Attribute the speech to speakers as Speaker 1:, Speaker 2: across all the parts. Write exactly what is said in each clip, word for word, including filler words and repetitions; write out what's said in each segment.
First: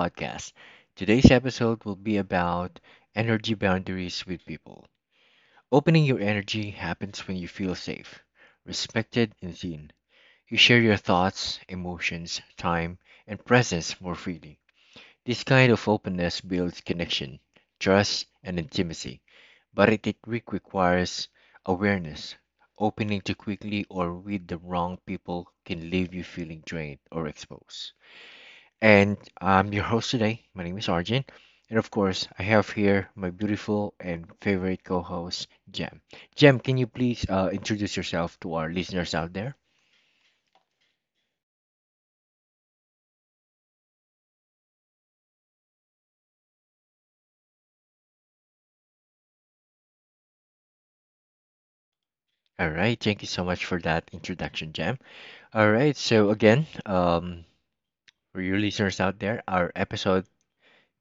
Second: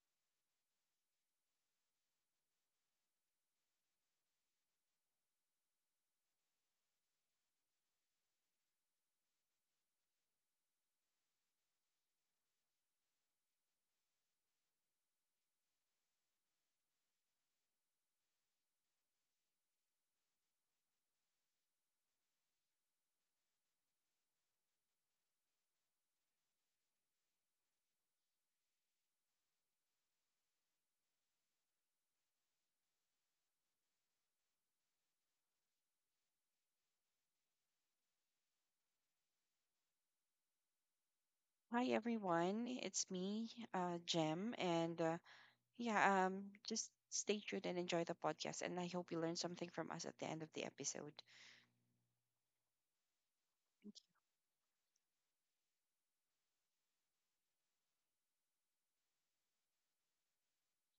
Speaker 1: podcast. Today's episode will be about energy boundaries with people. Opening your energy happens when you feel safe, respected, and seen. You share your thoughts, emotions, time, and presence more freely. This kind of openness builds connection, trust, and intimacy, but it, it re- requires awareness. Opening too quickly or with the wrong people can leave you feeling drained or exposed, and I'm your host today. My name is Arjun, and of course, I have here my beautiful and favorite co host, Jem. Jem, can you please uh, introduce yourself to our listeners out there?
Speaker 2: Hi everyone, it's me, uh, Jem, and uh, yeah, um, just stay tuned and enjoy the podcast. And I hope you learn something from us at the end of the episode.
Speaker 1: All right, thank you so much for that introduction, Jem. All right, so again, um, for your listeners out there, our episode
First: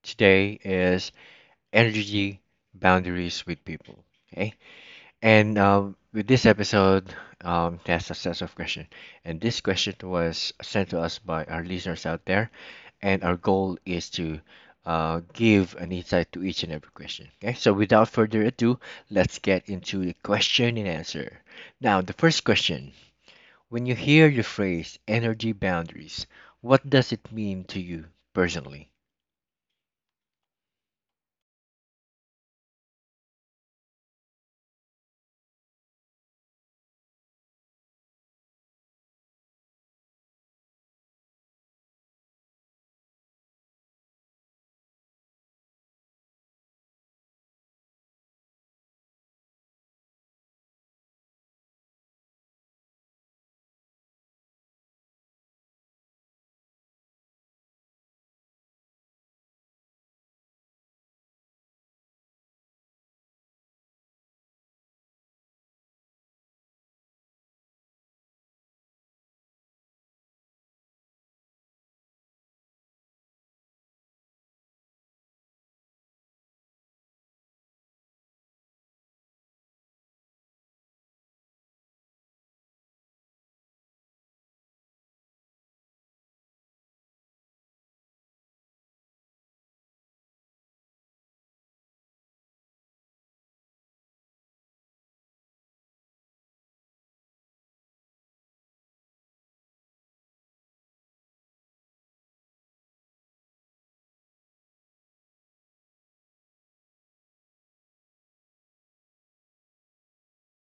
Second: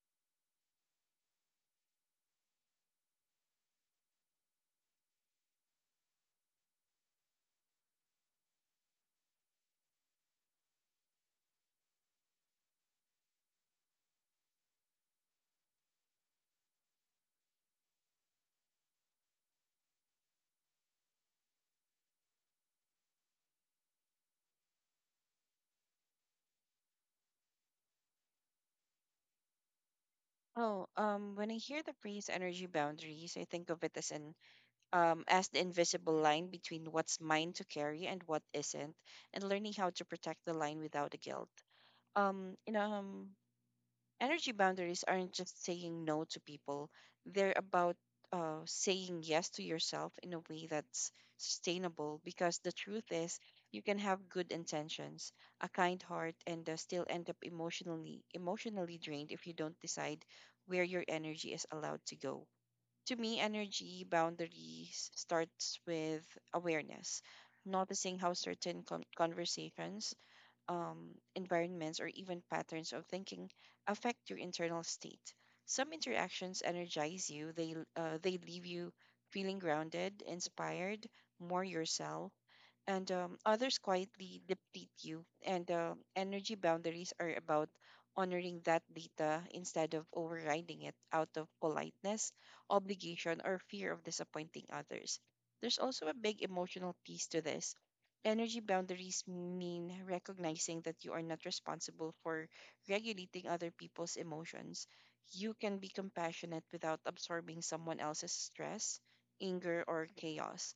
Speaker 1: today is Energy Boundaries with People. Okay. And um, with this episode, um, there's a set of questions. And this question was sent to us by our listeners out there. And our goal is to uh, give an insight to each and every question. Okay, so without further ado, let's get into the question and answer. Now, the first question. When you hear the phrase energy boundaries, what does it mean to you personally?
Speaker 2: Oh, um, when I hear the phrase energy boundaries, I think of it as an um as the invisible line between what's mine to carry and what isn't, and learning how to protect the line without the guilt. Um, you know, um, Energy boundaries aren't just saying no to people, they're about uh, saying yes to yourself in a way that's sustainable, because the truth is you can have good intentions, a kind heart, and uh, still end up emotionally emotionally drained if you don't decide where your energy is allowed to go. To me, energy boundaries starts with awareness, noticing how certain con- conversations, um, environments, or even patterns of thinking affect your internal state. Some interactions energize you, they, uh, they leave you feeling grounded, inspired, more yourself, and um, others quietly deplete you. And uh, energy boundaries are about honoring that data instead of overriding it out of politeness, obligation, or fear of disappointing others. There's also a big emotional piece to this. Energy boundaries mean recognizing that you are not responsible for regulating other people's emotions. You can be compassionate without absorbing someone else's stress, anger, or chaos.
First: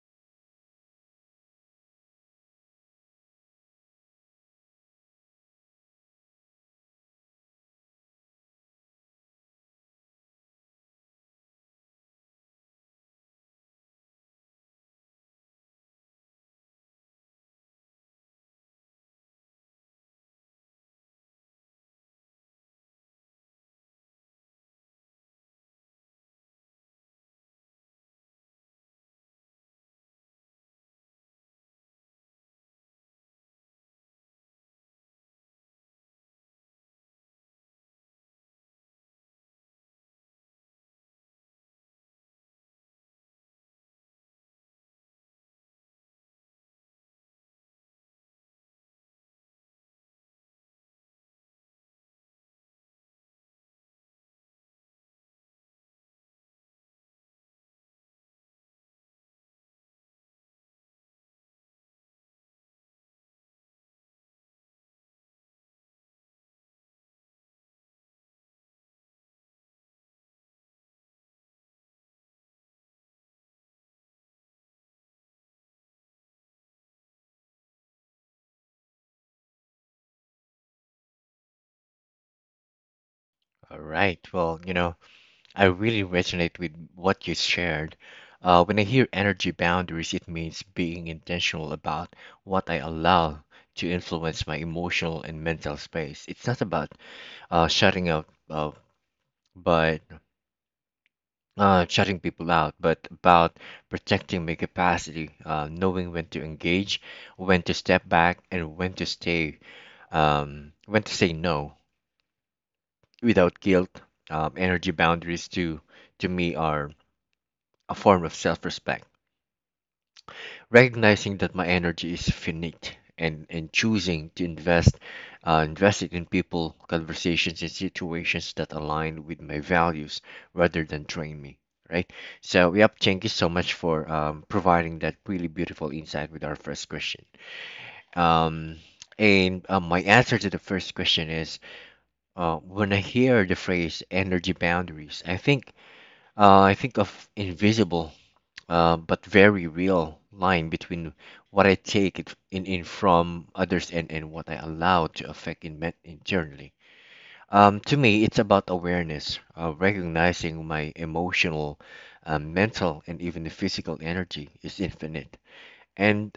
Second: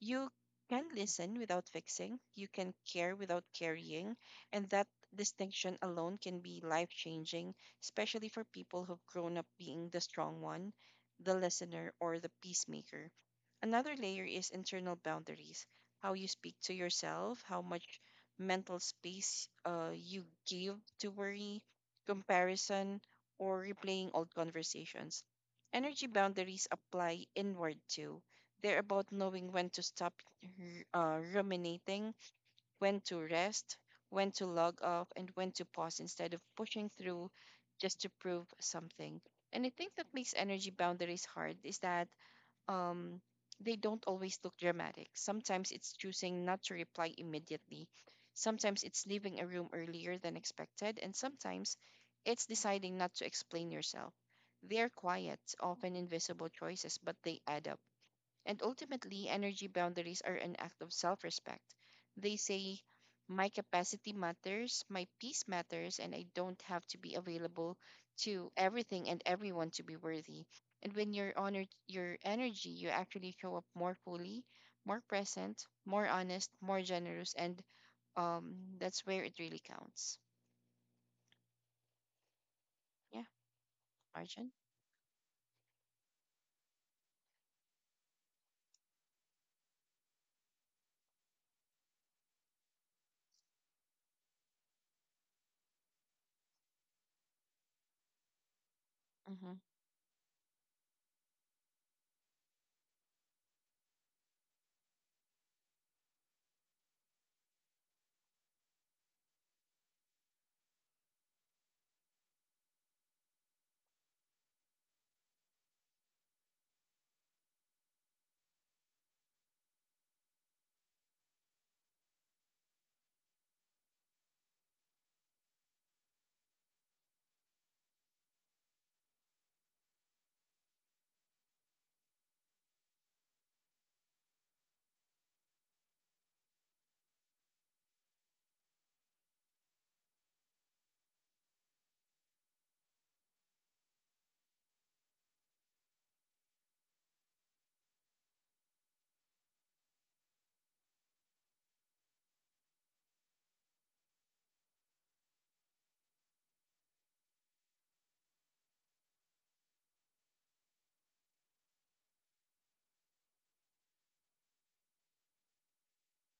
Speaker 2: You can listen without fixing, you can care without carrying, and that distinction alone can be life changing, especially for people who've grown up being the strong one, the listener, or the peacemaker. Another layer is internal boundaries: how you speak to yourself, how much mental space uh, you give to worry, comparison, or replaying old conversations. Energy boundaries apply inward too. They're about knowing when to stop r- uh, ruminating, when to rest, when to log off, and when to pause instead of pushing through just to prove something. And I think that makes energy boundaries hard is that um, they don't always look dramatic. Sometimes it's choosing not to reply immediately. Sometimes it's leaving a room earlier than expected. And sometimes it's deciding not to explain yourself. They're quiet, often invisible choices, but they add up. And ultimately, energy boundaries are an act of self respect. They say, my capacity matters, my peace matters, and I don't have to be available to everything and everyone to be worthy. And when you're honored your energy, you actually show up more fully, more present, more honest, more generous, and um, that's where it really counts. Yeah,
Speaker 1: All right,
Speaker 2: Arjun.
Speaker 1: well, you know, I really resonate with what you shared. Uh, when I hear energy boundaries, it means being intentional about what I allow to influence my emotional and mental space. It's not about uh, shutting out, uh,
Speaker 2: Mm-hmm.
Speaker 1: but uh, shutting people out, but about protecting my capacity, uh, knowing when to engage, when to step back, and when to stay, um, when to say no without guilt. Um, energy boundaries to to me are a form of self-respect, recognizing that my energy is finite, and, and choosing to invest uh, invest it in people, conversations, and situations that align with my values rather than drain me, right. So yep, thank you so much for um, providing that really beautiful insight with our first question. Um, and uh, my answer to the first question is, uh, when I hear the phrase energy boundaries, I think uh, i think of invisible, uh, but very real line between what I take it in, in from others, and, and what I allow to affect in me- internally. Um, to me, it's about awareness, uh, recognizing my emotional, uh, mental, and even the physical energy is infinite, and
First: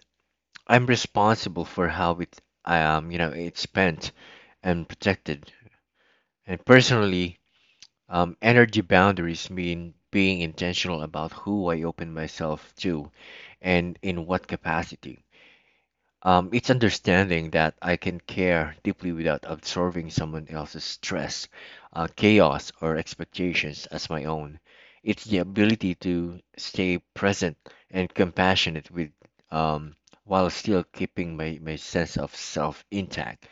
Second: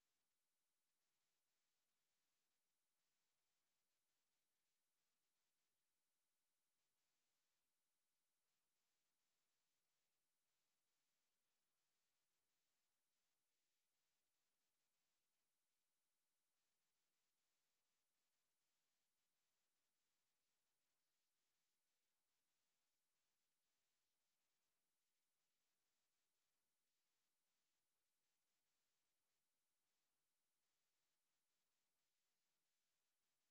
Speaker 1: I'm responsible for how it, um, you know, it's spent and protected. And personally, um, energy boundaries mean being intentional about who I open myself to and in what capacity. Um, it's understanding that I can care deeply without absorbing someone else's stress, uh, chaos, or expectations as my own. It's the ability to stay present and compassionate with, um, while still keeping my, my sense of self intact.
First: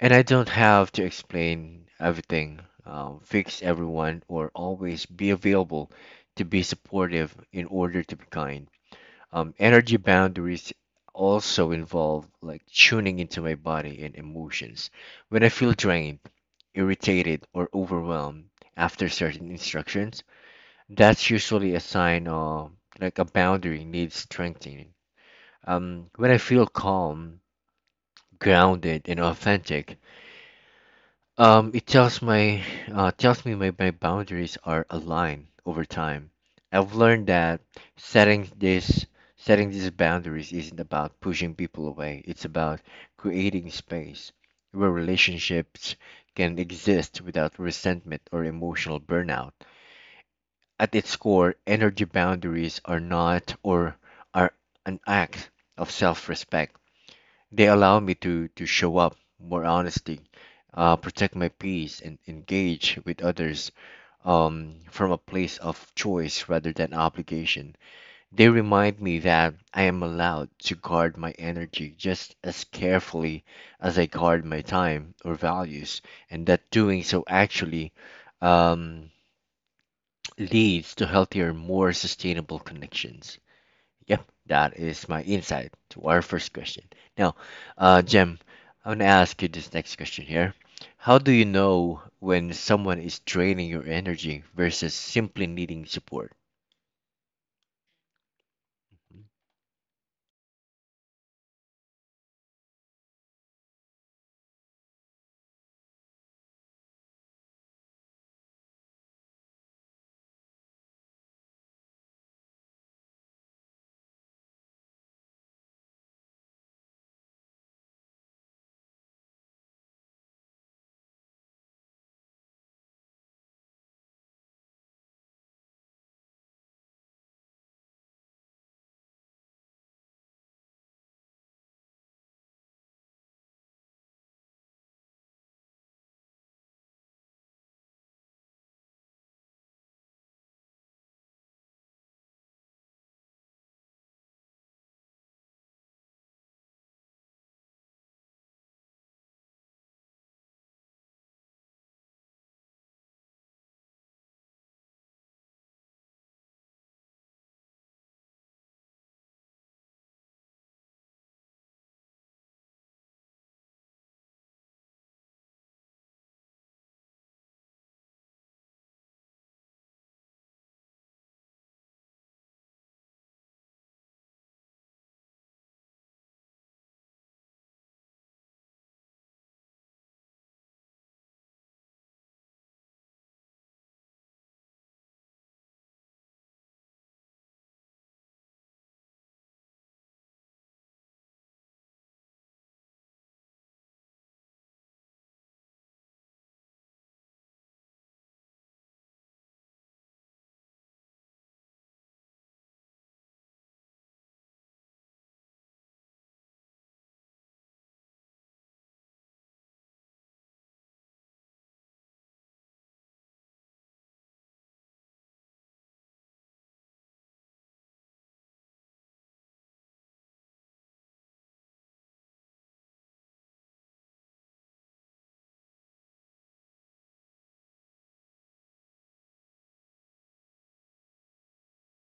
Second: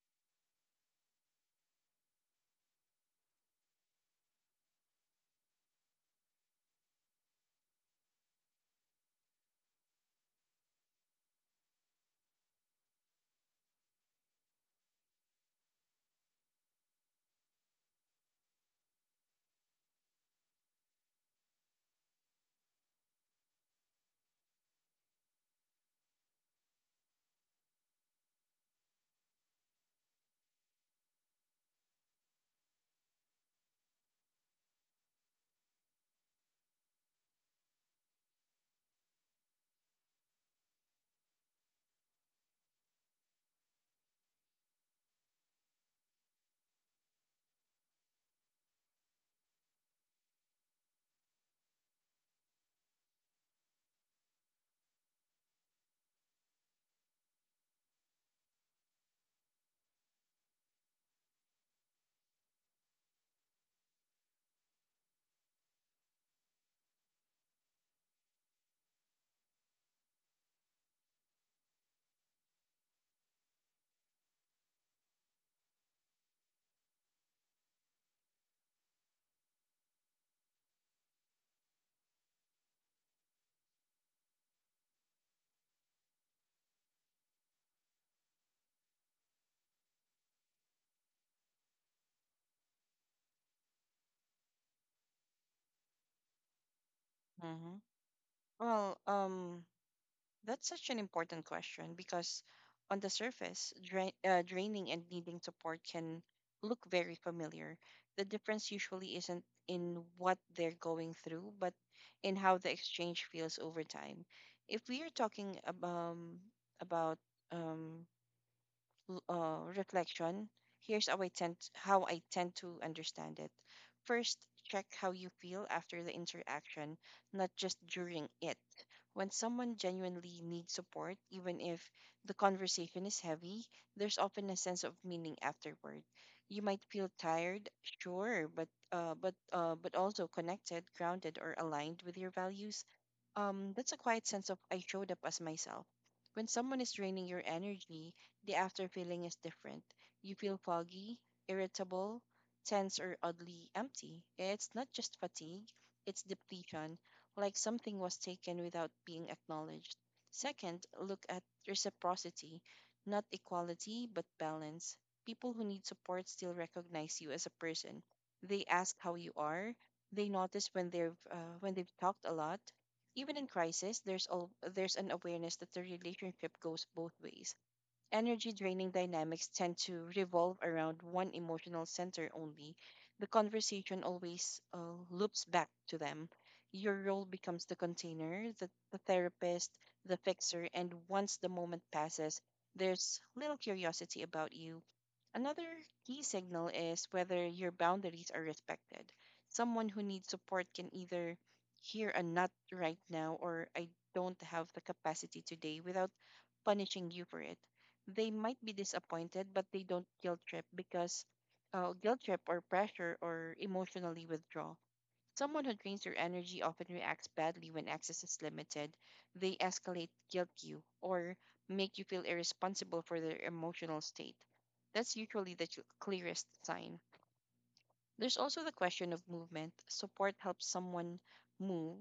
Speaker 1: And I don't have to explain everything, um, fix everyone, or always be available to be supportive in order to be kind. Um, energy boundaries also involve, like, tuning into my body and emotions. When I feel drained, irritated, or overwhelmed after certain instructions, that's usually a sign of, like, a boundary needs strengthening. Um, when I feel calm, grounded, and authentic, Um, it tells my uh, tells me my, my boundaries are aligned. Over time, I've learned that setting this setting these boundaries isn't about pushing people away. It's about creating space where relationships can exist without resentment or emotional burnout. At its core, energy boundaries are not or are an act of self-respect. They allow me to, to show up more honestly, uh, protect my peace, and engage with others um, from a place of choice rather than obligation. They remind me that I am allowed to guard my energy just as carefully as I guard my time or values, and that doing so actually um, leads to healthier, more sustainable connections. Yep, that is my insight to our first question. Now, uh, Jem, I want to ask you this next question here. How do you know when someone is draining your energy versus simply needing support?
Speaker 2: Mm-hmm. Well, um, that's such an important question because, on the surface, dra- uh, draining and needing support can look very familiar. The difference usually isn't in what they're going through, but in how the exchange feels over time. If we are talking ab- um, about um, l- uh, reflection, here's how I tend how I tend to understand it. First, check how you feel after the interaction, not just during it. When someone genuinely needs support, even if the conversation is heavy, there's often a sense of meaning afterward. You might feel tired, sure, but uh, but uh, but also connected, grounded, or aligned with your values. Um, that's a quiet sense of I showed up as myself. When someone is draining your energy, the after feeling is different. You feel foggy, irritable, tense, or oddly empty. It's not just fatigue, it's depletion, like something was taken without being acknowledged. Second, look at reciprocity, not equality, but balance. People who need support still recognize you as a person. They ask how you are. They notice when they've uh, when they've talked a lot, even in crisis, there's al- there's an awareness that the relationship goes both ways. Energy draining dynamics tend to revolve around one emotional center only. The conversation always uh, loops back to them. Your role becomes the container, the, the therapist, the fixer, and once the moment passes, there's little curiosity about you. Another key signal is whether your boundaries are respected. Someone who needs support can either hear a not right now or I don't have the capacity today without punishing you for it. They might be disappointed, but they don't guilt trip because uh, guilt trip or pressure or emotionally withdraw. Someone who drains your energy often reacts badly when access is limited. They escalate, guilt you, or make you feel irresponsible for their emotional state. That's usually the ch- clearest sign. There's also the question of movement. Support helps someone move,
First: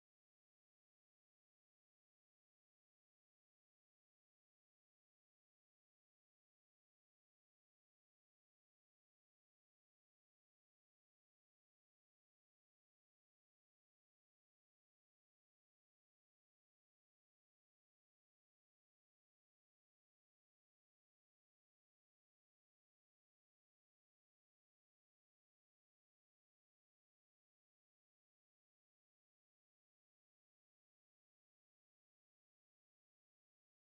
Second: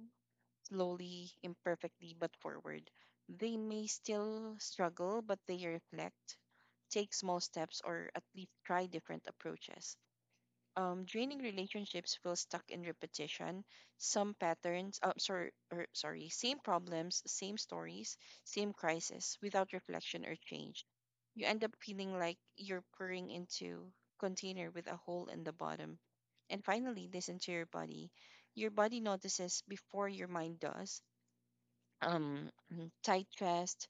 Speaker 2: slowly, imperfectly, but forward. They may still struggle, but they reflect, take small steps, or at least try different approaches. Um, draining relationships feel stuck in repetition. Some patterns, uh, sorry, or, sorry, same problems, same stories, same crisis, without reflection or change. You end up feeling like you're pouring into container with a hole in the bottom. And finally, listen to your body. Your body notices before your mind does. Um, mm, tight chest,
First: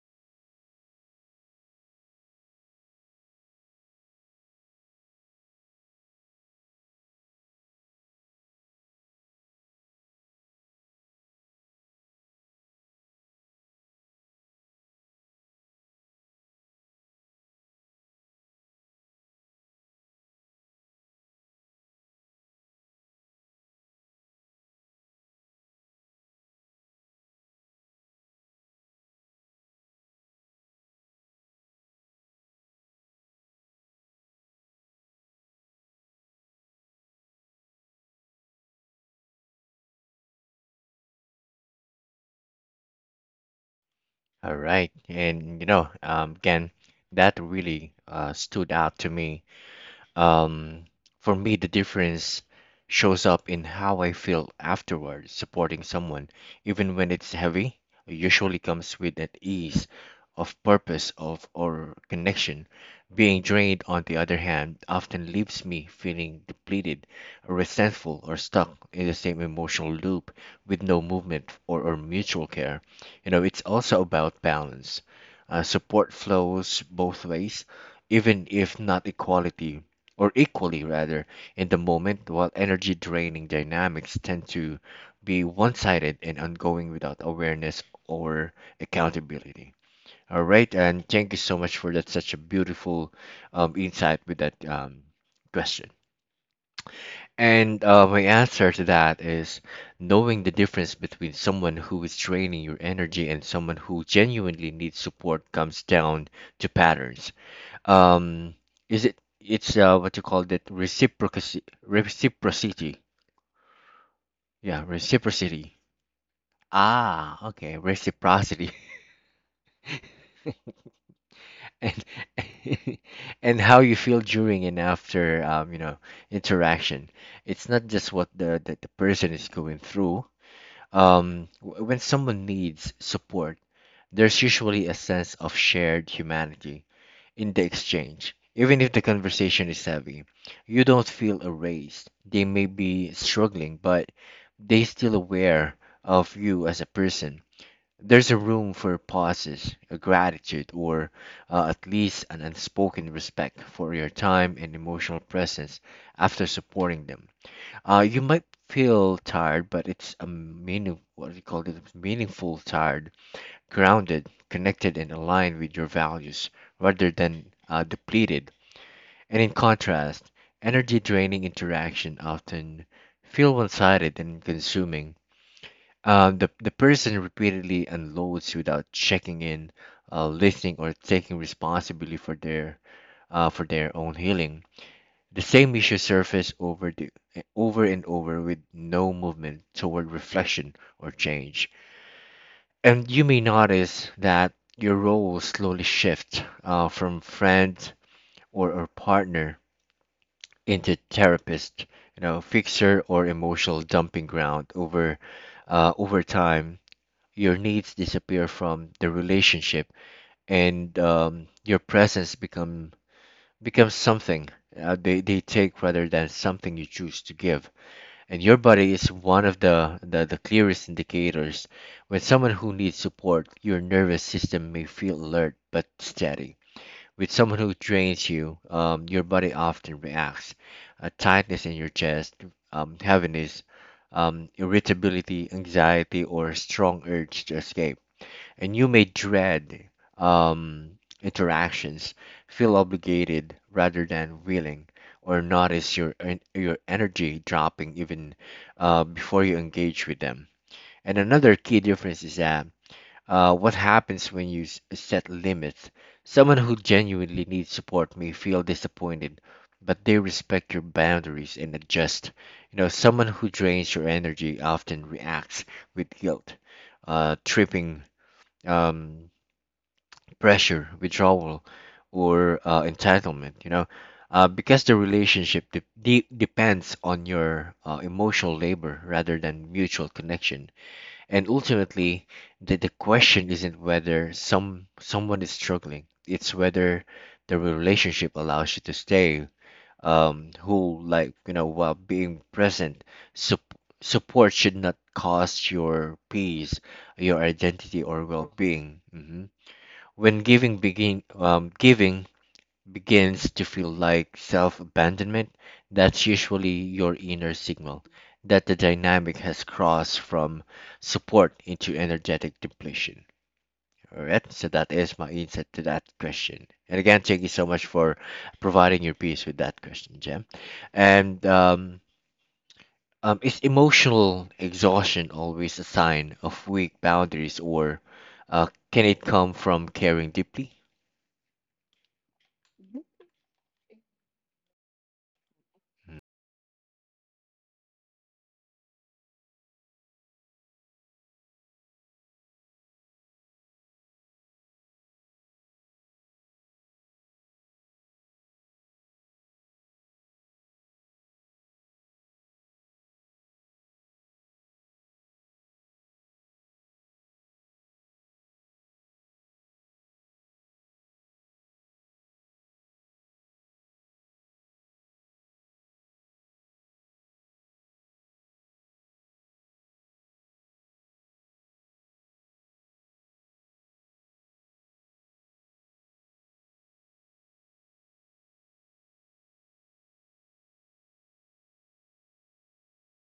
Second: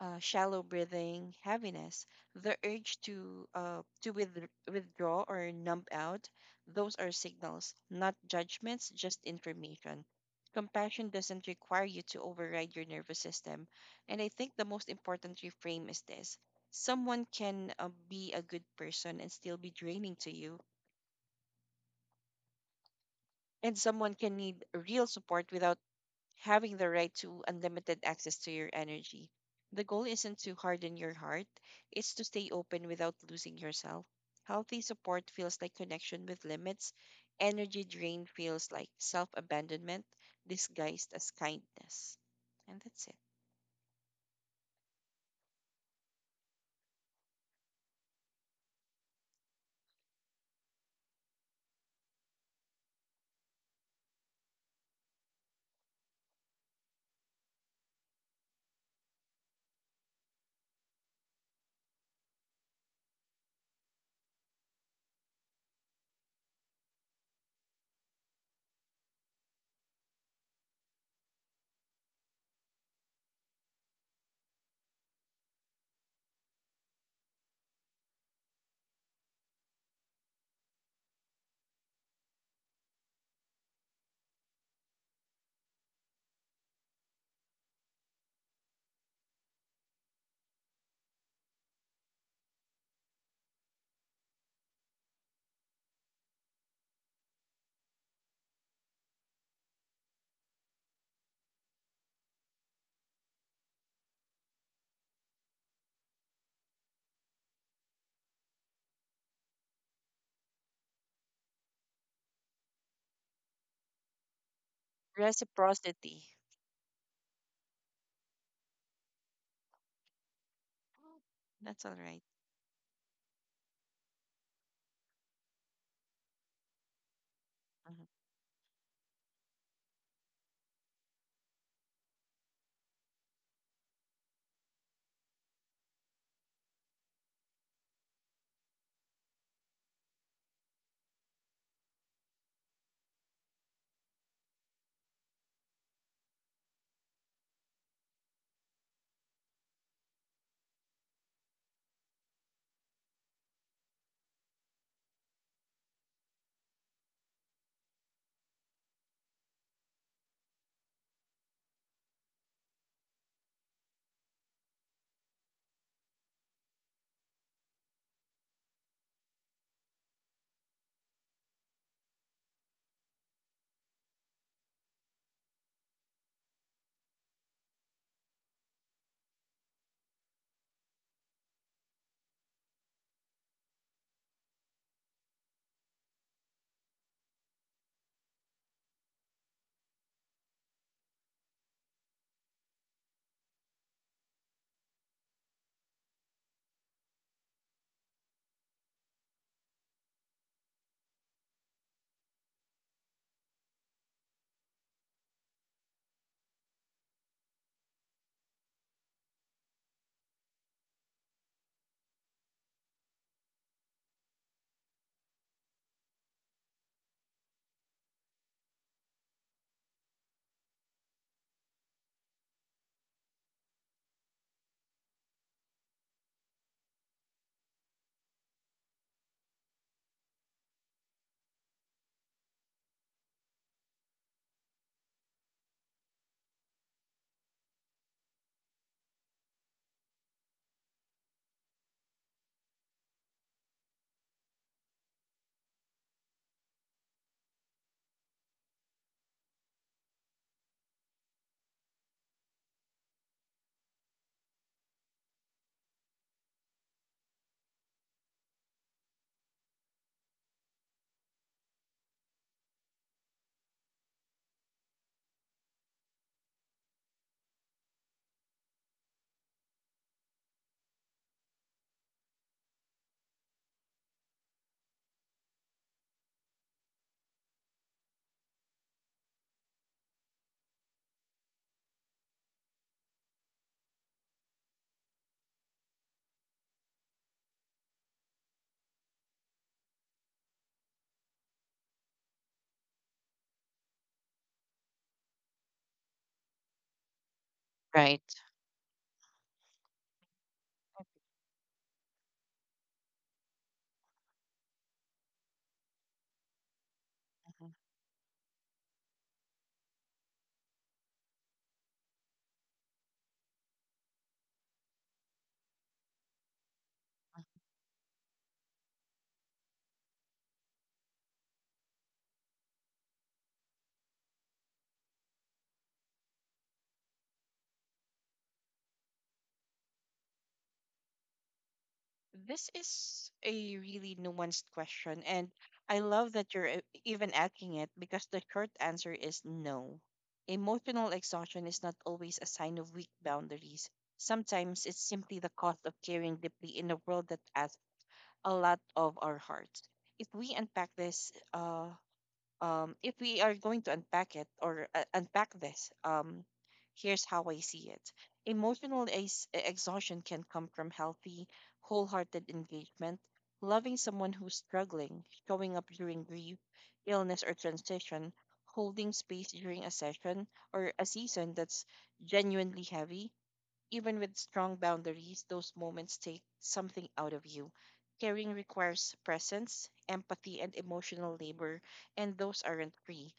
Speaker 2: uh, shallow breathing, heaviness, the urge to uh, to with- withdraw or numb out. Those are signals, not judgments, just information. Compassion doesn't require you to override your nervous system. And I think the most important reframe is this: someone can uh, be a good person and still be draining to you, and someone can need real support without having the right to unlimited access to your energy. The goal isn't to harden your heart, it's to stay open without losing yourself. Healthy support feels like connection with limits. Energy drain feels like self abandonment disguised as kindness. And that's it.
Speaker 1: All right, and you know, um, again, that really uh, stood out to me. Um, for me, the difference shows up in how I feel afterward. Supporting someone, even when it's heavy, usually comes with an ease of purpose of or connection. Being drained, on the other hand, often leaves me feeling depleted, resentful, or stuck in the same emotional loop with no movement or, or mutual care. You know, it's also about balance. Uh, support flows both ways, even if not equality, or equally rather, in the moment, while energy draining dynamics tend to be one sided and ongoing without awareness or accountability. All right, and thank you so much for that, such a beautiful um, insight with that um, question. And uh, my answer to that is, knowing the difference between someone who is draining your energy and someone who genuinely needs support comes down to patterns. Um is it it's uh what you call that, reciprocity. Reciprocity, yeah, reciprocity.
Speaker 2: Reciprocity.
Speaker 1: Ah, okay, reciprocity.
Speaker 2: That's all
Speaker 1: And
Speaker 2: right.
Speaker 1: and how you feel during and after um you know interaction. It's not
Speaker 2: Mhm.
Speaker 1: just what the the, the person is going through. Um w- when someone needs support, there's usually a sense of shared humanity in the exchange. Even if the conversation is heavy, you don't feel erased. They may be struggling, but they still aware of you as a person. There's a room for pauses, a gratitude, or uh, at least an unspoken respect for your time and emotional presence. After supporting them, Uh, you might feel tired, but it's a meaning, what do you call it? Meaningful tired, grounded, connected, and aligned with your values rather than uh, depleted. And in contrast, energy draining interaction often feel one sided and consuming. Um, the, the person repeatedly unloads without checking in, uh, listening, or taking responsibility for their uh, for their own healing. The same issue surface over the, over and over with no movement toward reflection or change. And you may notice that your role slowly shifts uh, from friend or, or partner into therapist, you know, fixer or emotional dumping ground. Over uh, over time, your needs disappear from the relationship, and um, your presence become becomes something uh, they they take rather than something you choose to give. And your body is one of the, the, the clearest indicators. When someone who needs support, your nervous system may feel alert but steady. With someone who drains you, um, your body often reacts. A tightness in your chest, um, heaviness, um, irritability, anxiety, or strong urge to escape. And you may dread um, interactions, feel obligated rather than willing, or notice your en- your energy dropping even uh, before you engage with them. And another key difference is that uh, what happens when you s- set limits. Someone who genuinely needs support may feel disappointed, but they respect your boundaries and adjust. You know, someone who drains your energy often reacts with guilt, uh, tripping. Um, Pressure, withdrawal, or uh, entitlement, you know, uh, because the relationship de- de- depends on your uh, emotional labor rather than mutual connection. And ultimately, the, the question isn't whether some someone is struggling, it's whether the relationship allows you to stay um, whole, like, you know, while being present. Sup- Support should not cost your peace, your identity,
Speaker 2: Right.
Speaker 1: or well being. When giving begin um, giving begins to feel like self-abandonment, that's usually your inner signal that the dynamic has crossed from support into energetic depletion. All right, so that is my insight to that question. And again, thank you so much for providing your piece with that question, Jem. And um, um, is emotional exhaustion always a sign of weak boundaries, or uh, can it come from caring deeply?
Speaker 2: This is a really nuanced question, and I love that you're e- even asking it, because the short answer is no. Emotional exhaustion is not always a sign of weak boundaries. Sometimes it's simply the cost of caring deeply in a world that asks a lot of our hearts. If we unpack this, uh, um, if we are going to unpack it or uh, unpack this, um, here's how I see it. Emotional ex- exhaustion can come from healthy, wholehearted engagement, loving someone who's struggling, showing up during grief, illness, or transition, holding space during a session or a season that's genuinely heavy. Even with strong boundaries, those moments take something out of you. Caring requires presence, empathy, and emotional labor, and those aren't free.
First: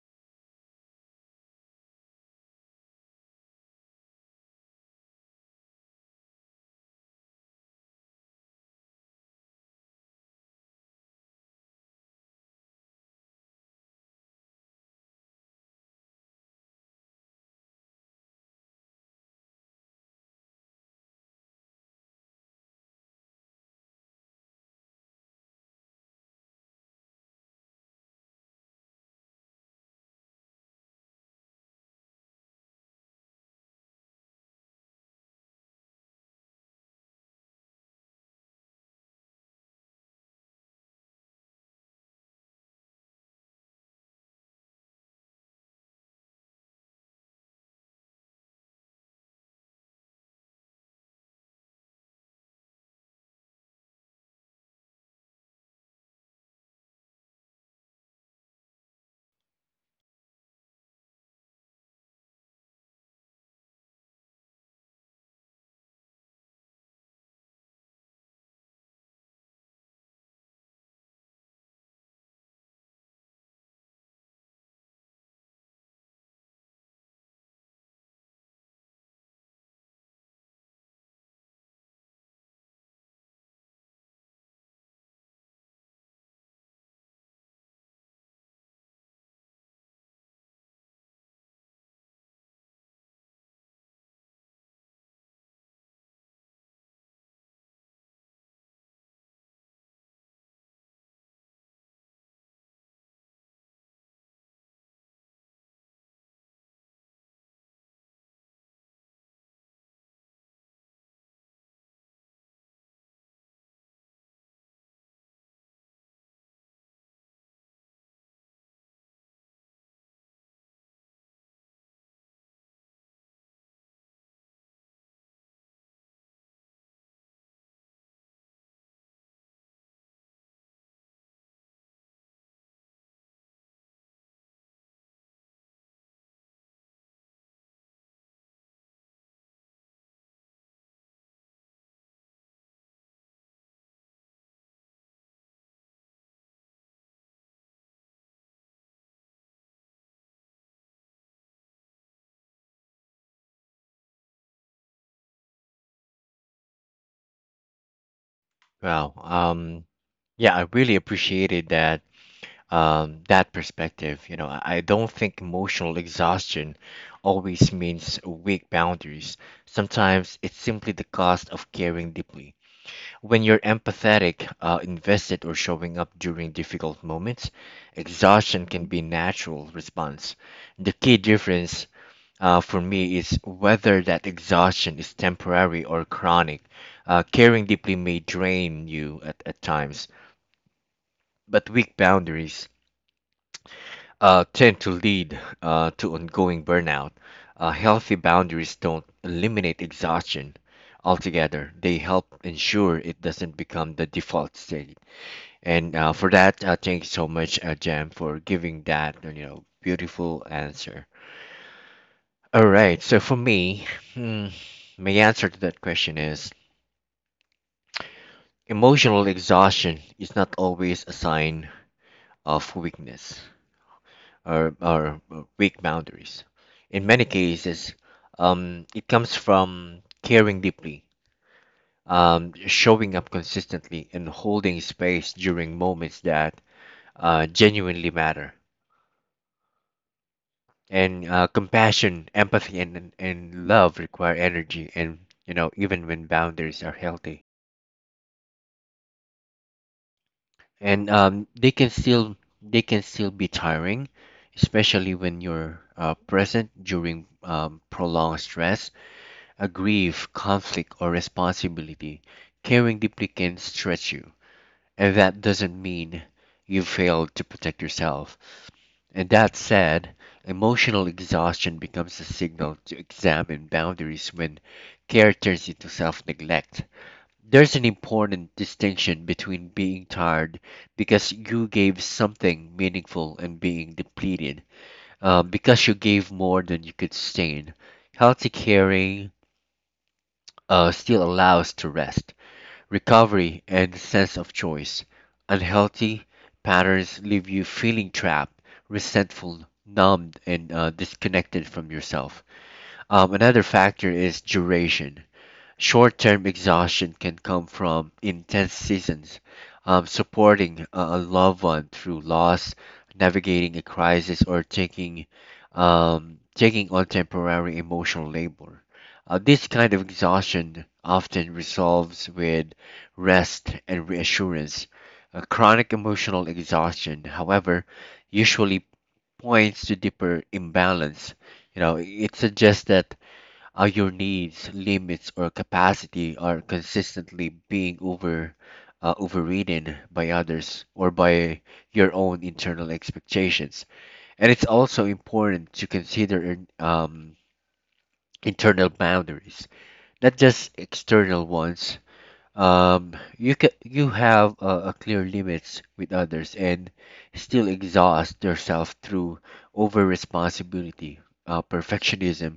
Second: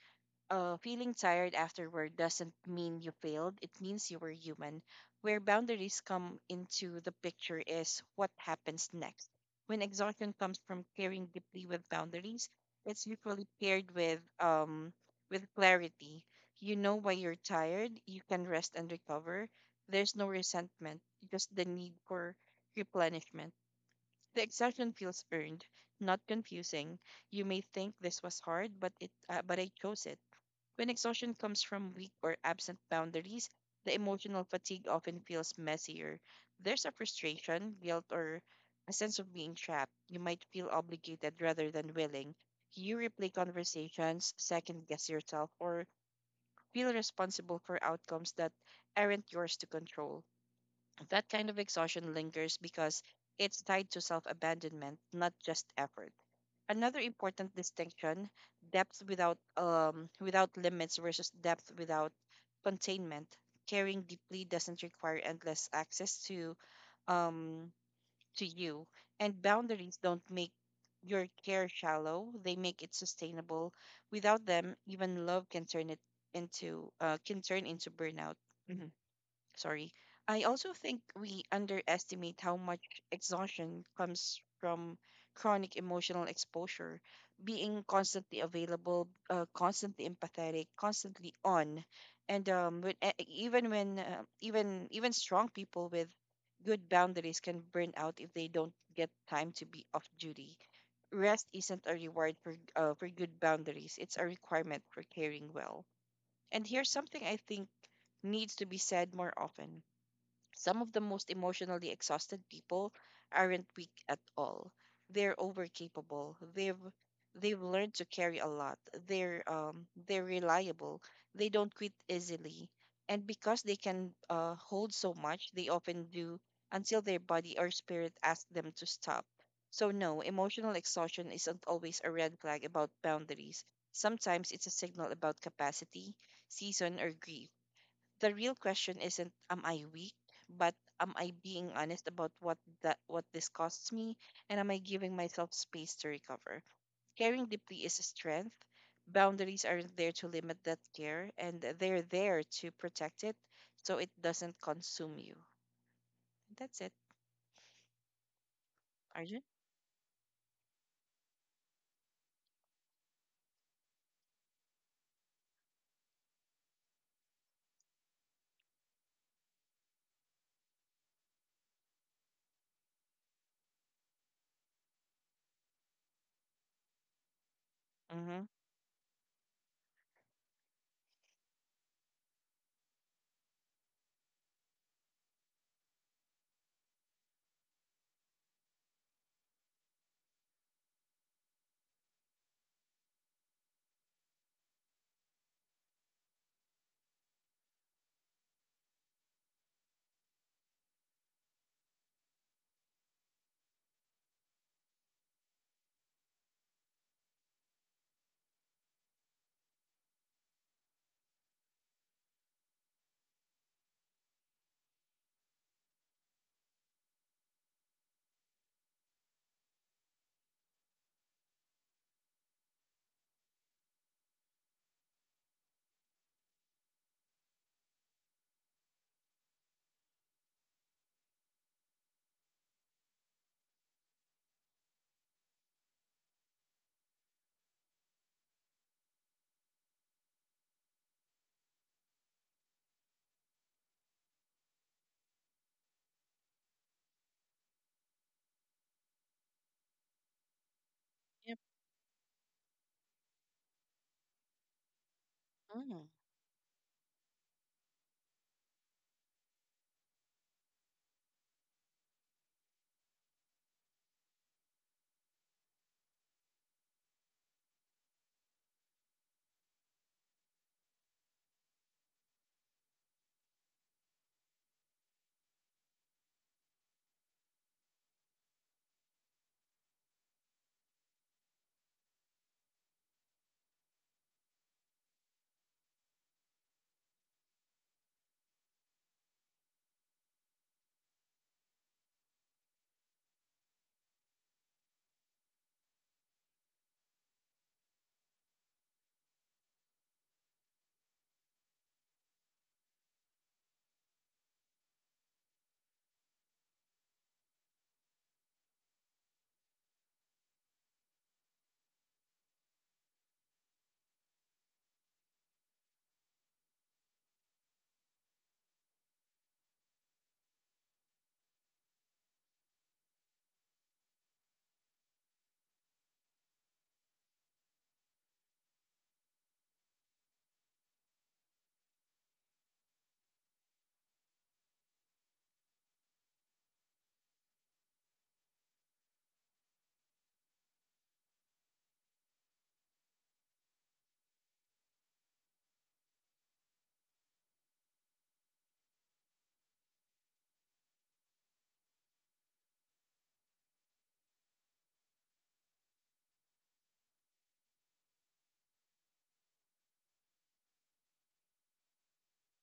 Speaker 2: uh, Feeling tired afterward doesn't mean you failed. It means you were human. Where boundaries come into the picture is what happens next. When exhaustion comes from caring deeply with boundaries, it's usually paired with um with clarity. You know why you're tired. You can rest and recover. There's no resentment, just the need for replenishment. The exhaustion feels earned, not confusing. You may think this was hard, but it uh, but I chose it. When exhaustion comes from weak or absent boundaries, the emotional fatigue often feels messier. There's a frustration, guilt, or a sense of being trapped. You might feel obligated rather than willing. You replay conversations, second guess yourself, or feel responsible for outcomes that aren't yours to control. That kind of exhaustion lingers because it's tied to self abandonment, not just effort. Another important distinction, depth without um without limits versus depth without containment. Caring deeply doesn't require endless access to um to you, and boundaries don't make your care shallow, they make it sustainable. Without them, even love can turn it into uh, can turn into burnout. Sorry. I also think we underestimate how much exhaustion comes from chronic emotional exposure, being constantly available, uh, constantly empathetic, constantly on, and um, when, e- e, even when uh, even even strong people with good boundaries can burn out if they don't get time to be off duty. Rest isn't a reward for uh, for good boundaries; it's a requirement for caring well. And here's something I think needs to be said more often: some of the most emotionally exhausted people aren't weak at all. They're overcapable. They've they've learned to carry a lot. They're um they're reliable. They don't quit easily. And because they can uh, hold so much, they often do until their body or spirit asks them to stop. So no, emotional exhaustion isn't always a red flag about boundaries. Sometimes it's a signal about capacity, season, or grief. The real question isn't am I weak, but am I being honest about what that what this costs me, and am I giving myself space to recover? Caring deeply is a strength. Boundaries are there to limit that care, and they're there to protect it so it doesn't consume you. That's it.
Speaker 1: Well,
Speaker 2: Arjun?
Speaker 1: um, yeah, I really appreciated that, um, that perspective. You know, I I don't think emotional exhaustion always means weak boundaries. Sometimes it's simply the cost of caring deeply. When you're empathetic, uh, invested, or showing up during difficult moments,
Speaker 2: Mm-hmm.
Speaker 1: exhaustion can be a natural response. The key difference, uh, for me, is whether that exhaustion is temporary or chronic. Uh, caring deeply may drain you at, at times, but weak boundaries uh, tend to lead, uh, to ongoing burnout. Uh, healthy boundaries don't eliminate exhaustion altogether; they help ensure it doesn't become the default state. And uh, for that, uh, thank you so much, uh, Jem, for giving that you know beautiful answer. All right. So for me, hmm, my answer to that question is, emotional exhaustion is not always a sign of weakness or, or weak boundaries. In many cases, um, it comes from caring deeply, um, showing up consistently, and holding space during moments that uh, genuinely matter. And uh, compassion, empathy, and, and and love require energy, and you know even when boundaries are healthy, and um,
Speaker 2: Yep.
Speaker 1: they can still they can still be tiring, especially when you're
Speaker 2: Mm.
Speaker 1: uh, present during um, prolonged stress, a grief, conflict, or responsibility. Caring deeply can stretch you, and that doesn't mean you failed to protect yourself. And that said, emotional exhaustion becomes a signal to examine boundaries when care turns into self neglect. There's an important distinction between being tired because you gave something meaningful and being depleted uh, because you gave more than you could sustain. Healthy caring uh, still allows to rest, recovery, and the sense of choice. Unhealthy patterns leave you feeling trapped, resentful, numbed, and uh, disconnected from yourself. Um, another factor is duration. Short term exhaustion can come from intense seasons, um, supporting a a loved one through loss, navigating a crisis, or taking, um, taking on temporary emotional labor. Uh, this kind of exhaustion often resolves with rest and reassurance. Uh, chronic emotional exhaustion, however, usually points to deeper imbalance. You know, it suggests that uh, your needs, limits, or capacity are consistently being over uh, overridden by others or by your own internal expectations. And it's also important to consider in- um, internal boundaries, not just external ones. Um, you can you have uh, a clear limits with others and still exhaust yourself through over responsibility, uh, perfectionism,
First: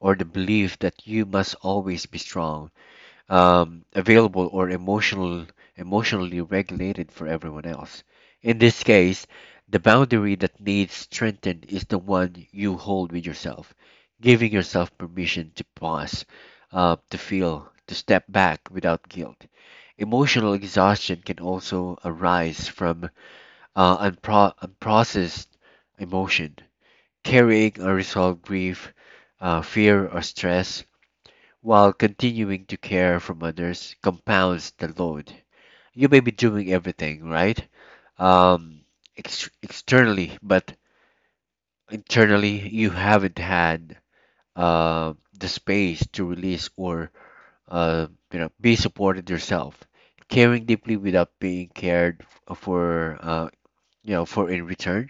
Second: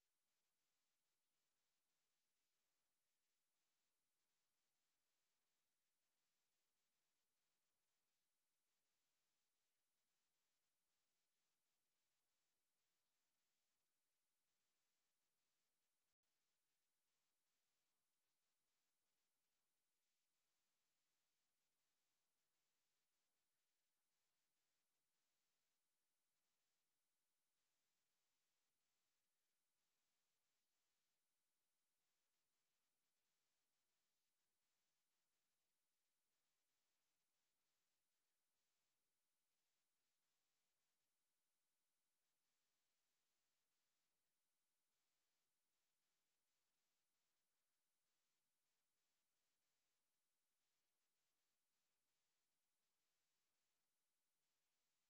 Speaker 1: or the belief that you must always be strong, um, available, or emotional emotionally regulated for everyone else. In this case, the boundary that needs strengthened is the one you hold with yourself, giving yourself permission to pause, uh, to feel, to step back without guilt. Emotional exhaustion can also arise from uh, unpro- unprocessed emotion, carrying unresolved grief, uh, fear, or stress while continuing to care from others compounds the load. You may be doing everything, right? Um, ex- externally, but internally, you haven't had uh, the space to release or uh, you know be supported yourself. Caring deeply without being cared f- for, uh, you know, for in return,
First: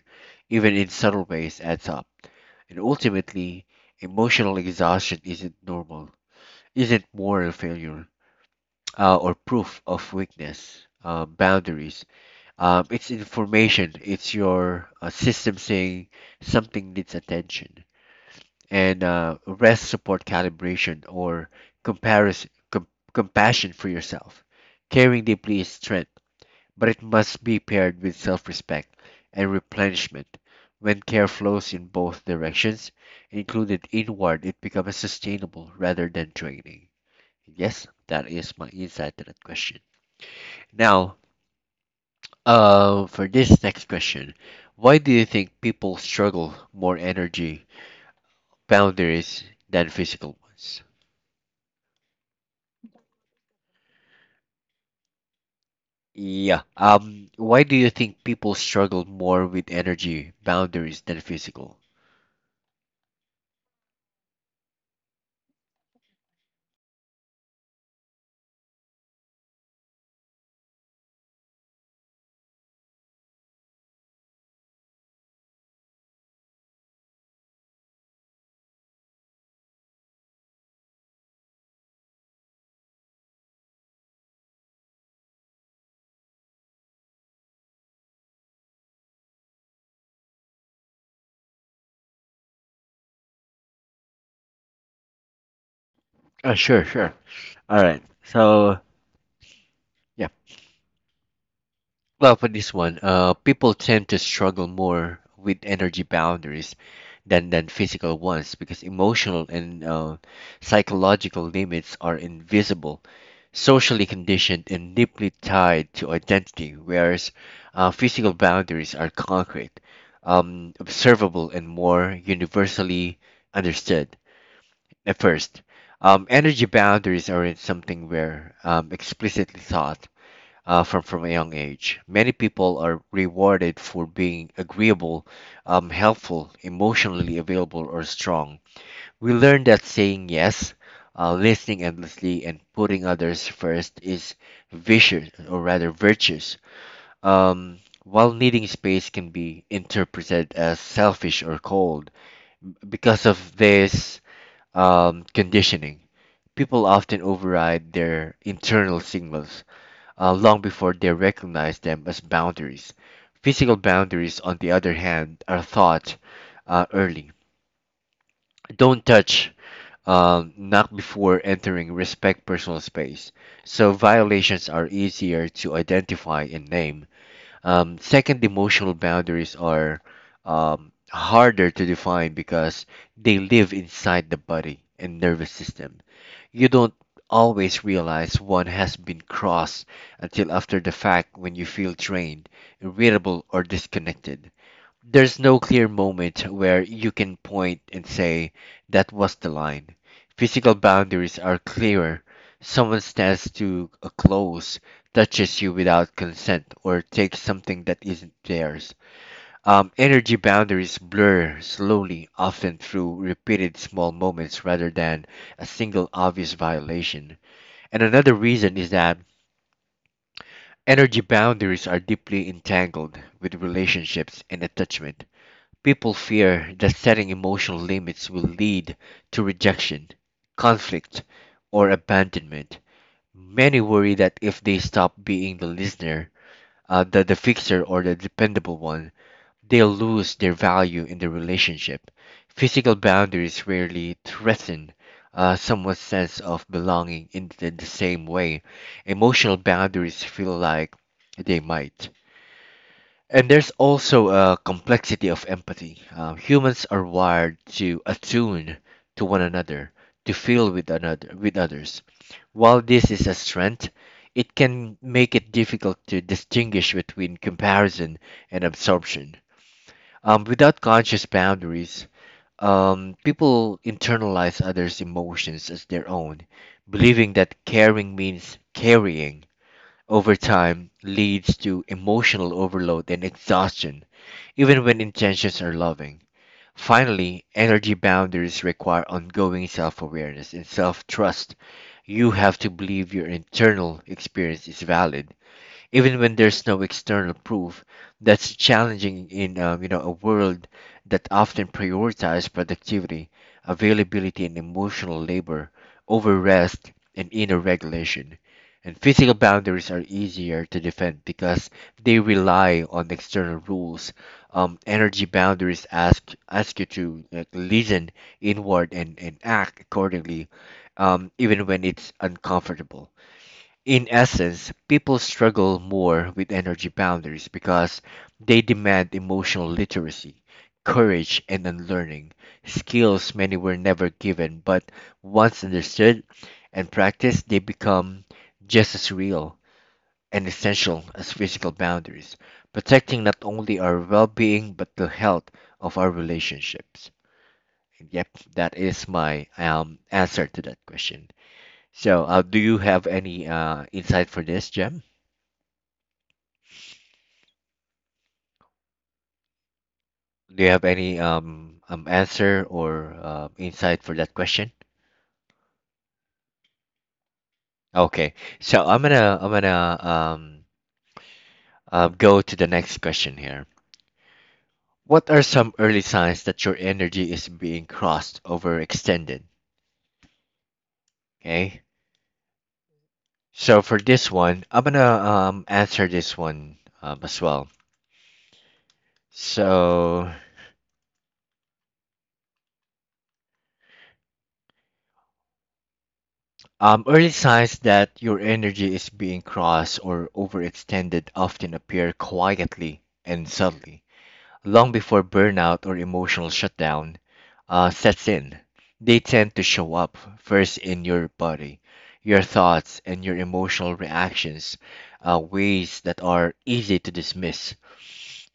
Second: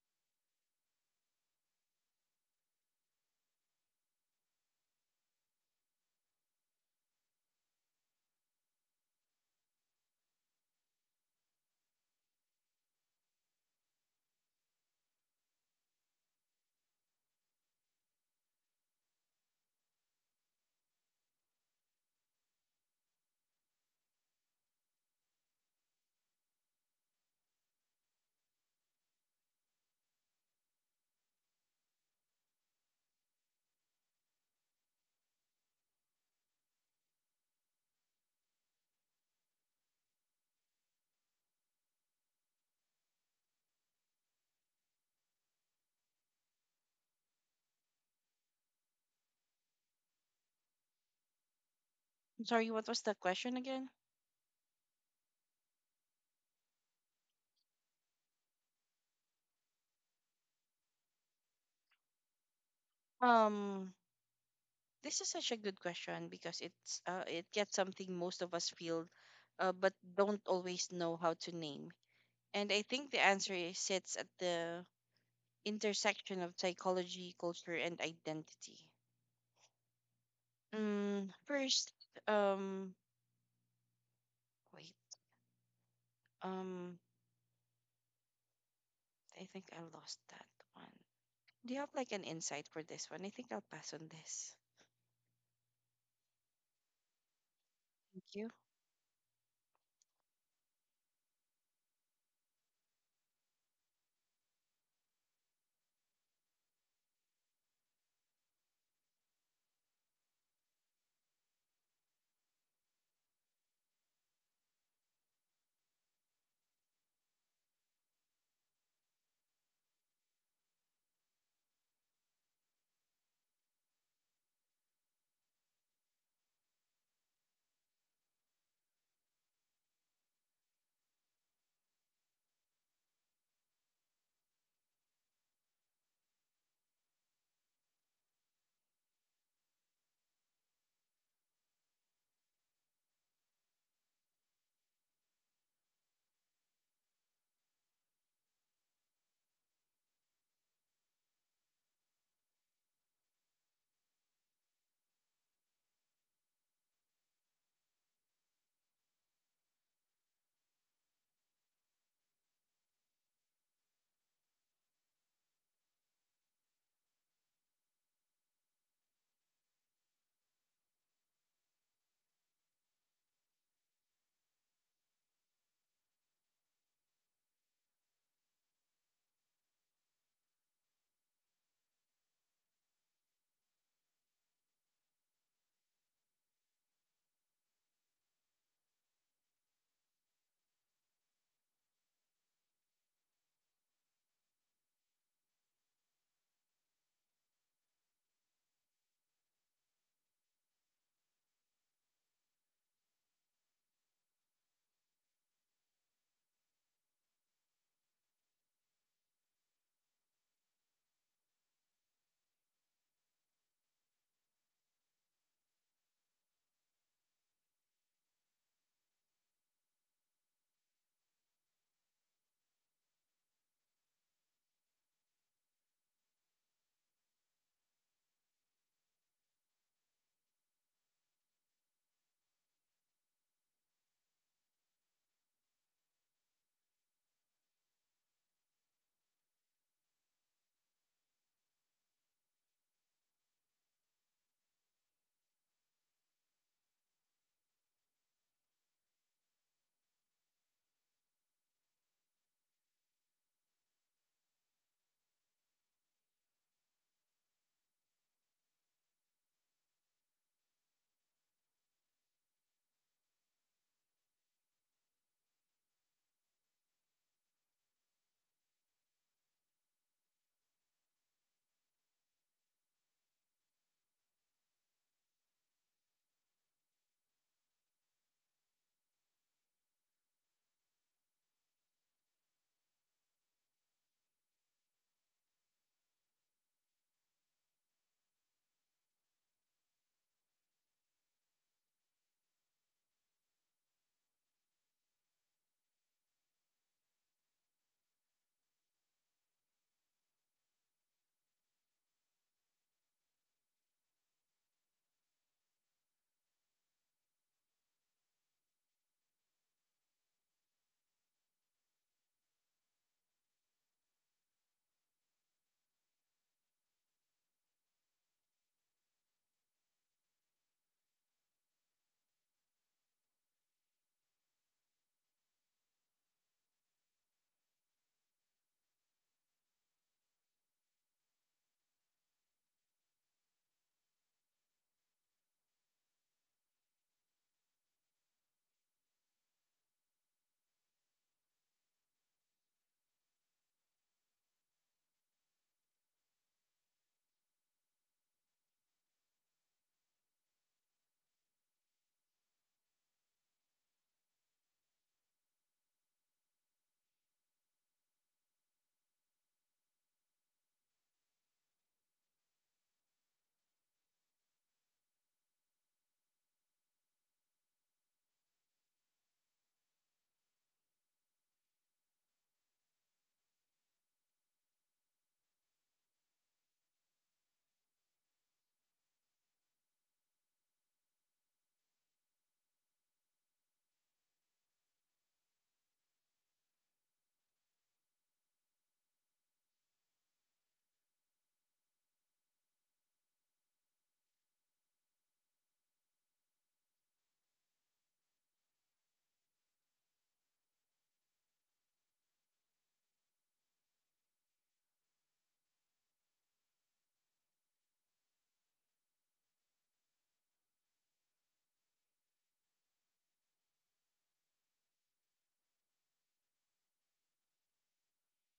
Speaker 1: even in subtle ways, adds up. And ultimately, emotional exhaustion isn't normal, isn't moral failure uh, or proof of weakness, um, boundaries. Um, it's information. It's your uh, system saying something needs attention. And uh, Rest, support, calibration, or comparison, com- compassion for yourself. Caring deeply is strength, but it must be paired with self-respect and replenishment. When care flows in both directions, included inward, it becomes sustainable rather than draining. Yes, that is my insight to that question. Now, uh, for this next question, why do you think people struggle more energy boundaries than physical ones?
Speaker 2: I'm sorry, what was the question again?
Speaker 1: Yeah. Um, why do you think people struggle more with energy boundaries than physical?
Speaker 2: Um, this is such a good question, because it's uh, it gets something most of us feel, uh, but don't always know how to name. And I think the answer is- sits at the intersection of psychology, culture, and identity. Mm, first, um, wait, um, I think I lost that one. Do you have like an insight for this one? I think I'll pass on this.
Speaker 1: Uh, sure, sure. All right.
Speaker 2: Thank you.
Speaker 1: So, yeah. Well, for this one, uh, people tend to struggle more with energy boundaries than than physical ones because emotional and uh, psychological limits are invisible, socially conditioned, and deeply tied to identity, whereas uh, physical boundaries are concrete, um, observable, and more universally understood. At first, um, energy boundaries aren't something we're um, explicitly taught uh, from from a young age. Many people are rewarded for being agreeable, um, helpful, emotionally available, or strong. We learn that saying yes, uh, listening endlessly, and putting others first is vicious, or rather virtuous. Um, while needing space can be interpreted as selfish or cold, because of this um, conditioning, people often override their internal signals uh, long before they recognize them as boundaries. Physical boundaries, on the other hand, are thought uh, early. Don't touch, um, not before entering, respect personal space. So violations are easier to identify and name. Um, second, emotional boundaries are um, harder to define because they live inside the body and nervous system. You don't always realize one has been crossed until after the fact when you feel drained, irritable, or disconnected. There's no clear moment where you can point and say, that was the line. Physical boundaries are clearer. Someone stands too uh, close, touches you without consent, or takes something that isn't theirs. Um, energy boundaries blur slowly, often through repeated small moments rather than a single obvious violation. And another reason is that energy boundaries are deeply entangled with relationships and attachment. People fear that setting emotional limits will lead to rejection, conflict, or abandonment. Many worry that if they stop being the listener, uh, the, the fixer, or the dependable one, they lose their value in the relationship. Physical boundaries rarely threaten uh, someone's sense of belonging in the, the same way. Emotional boundaries feel like they might. And there's also a complexity of empathy. Uh, humans are wired to attune to one another, to feel with another with others. While this is a strength, it can make it difficult to distinguish between comparison and absorption. Um, without conscious boundaries, um, people internalize others' emotions as their own, believing that caring means carrying. Over time, leads to emotional overload and exhaustion, even when intentions are loving. Finally, energy boundaries require ongoing self awareness and self trust. You have to believe your internal experience is valid even when there's no external proof. That's challenging in um, you know a world that often prioritizes productivity, availability, and emotional labor over rest and inner regulation. And physical boundaries are easier to defend because they rely on external rules. Um, energy boundaries ask ask you to like, listen inward and, and act accordingly, um, even when it's uncomfortable. In essence, people struggle more with energy boundaries because they demand emotional literacy, courage, and unlearning, skills many were never given, but once understood and practiced, they become just as real and essential as physical boundaries, protecting not only our well being but the health of our relationships. And yep, that is my um, answer to that question. So, uh, do you have any uh, insight for this, Jem? Do you have any um, um answer or uh, insight for that question? Okay, so I'm gonna I'm gonna um uh, go to the next question here. What are some early signs that your energy is being crossed over extended? Okay, so for this one, I'm gonna um answer this one um, as well. So um early signs that your energy is being crossed or overextended often appear quietly and subtly long before burnout or emotional shutdown uh, sets in. They tend to show up first in your body, your thoughts, and your emotional reactions, uh, ways that are easy to dismiss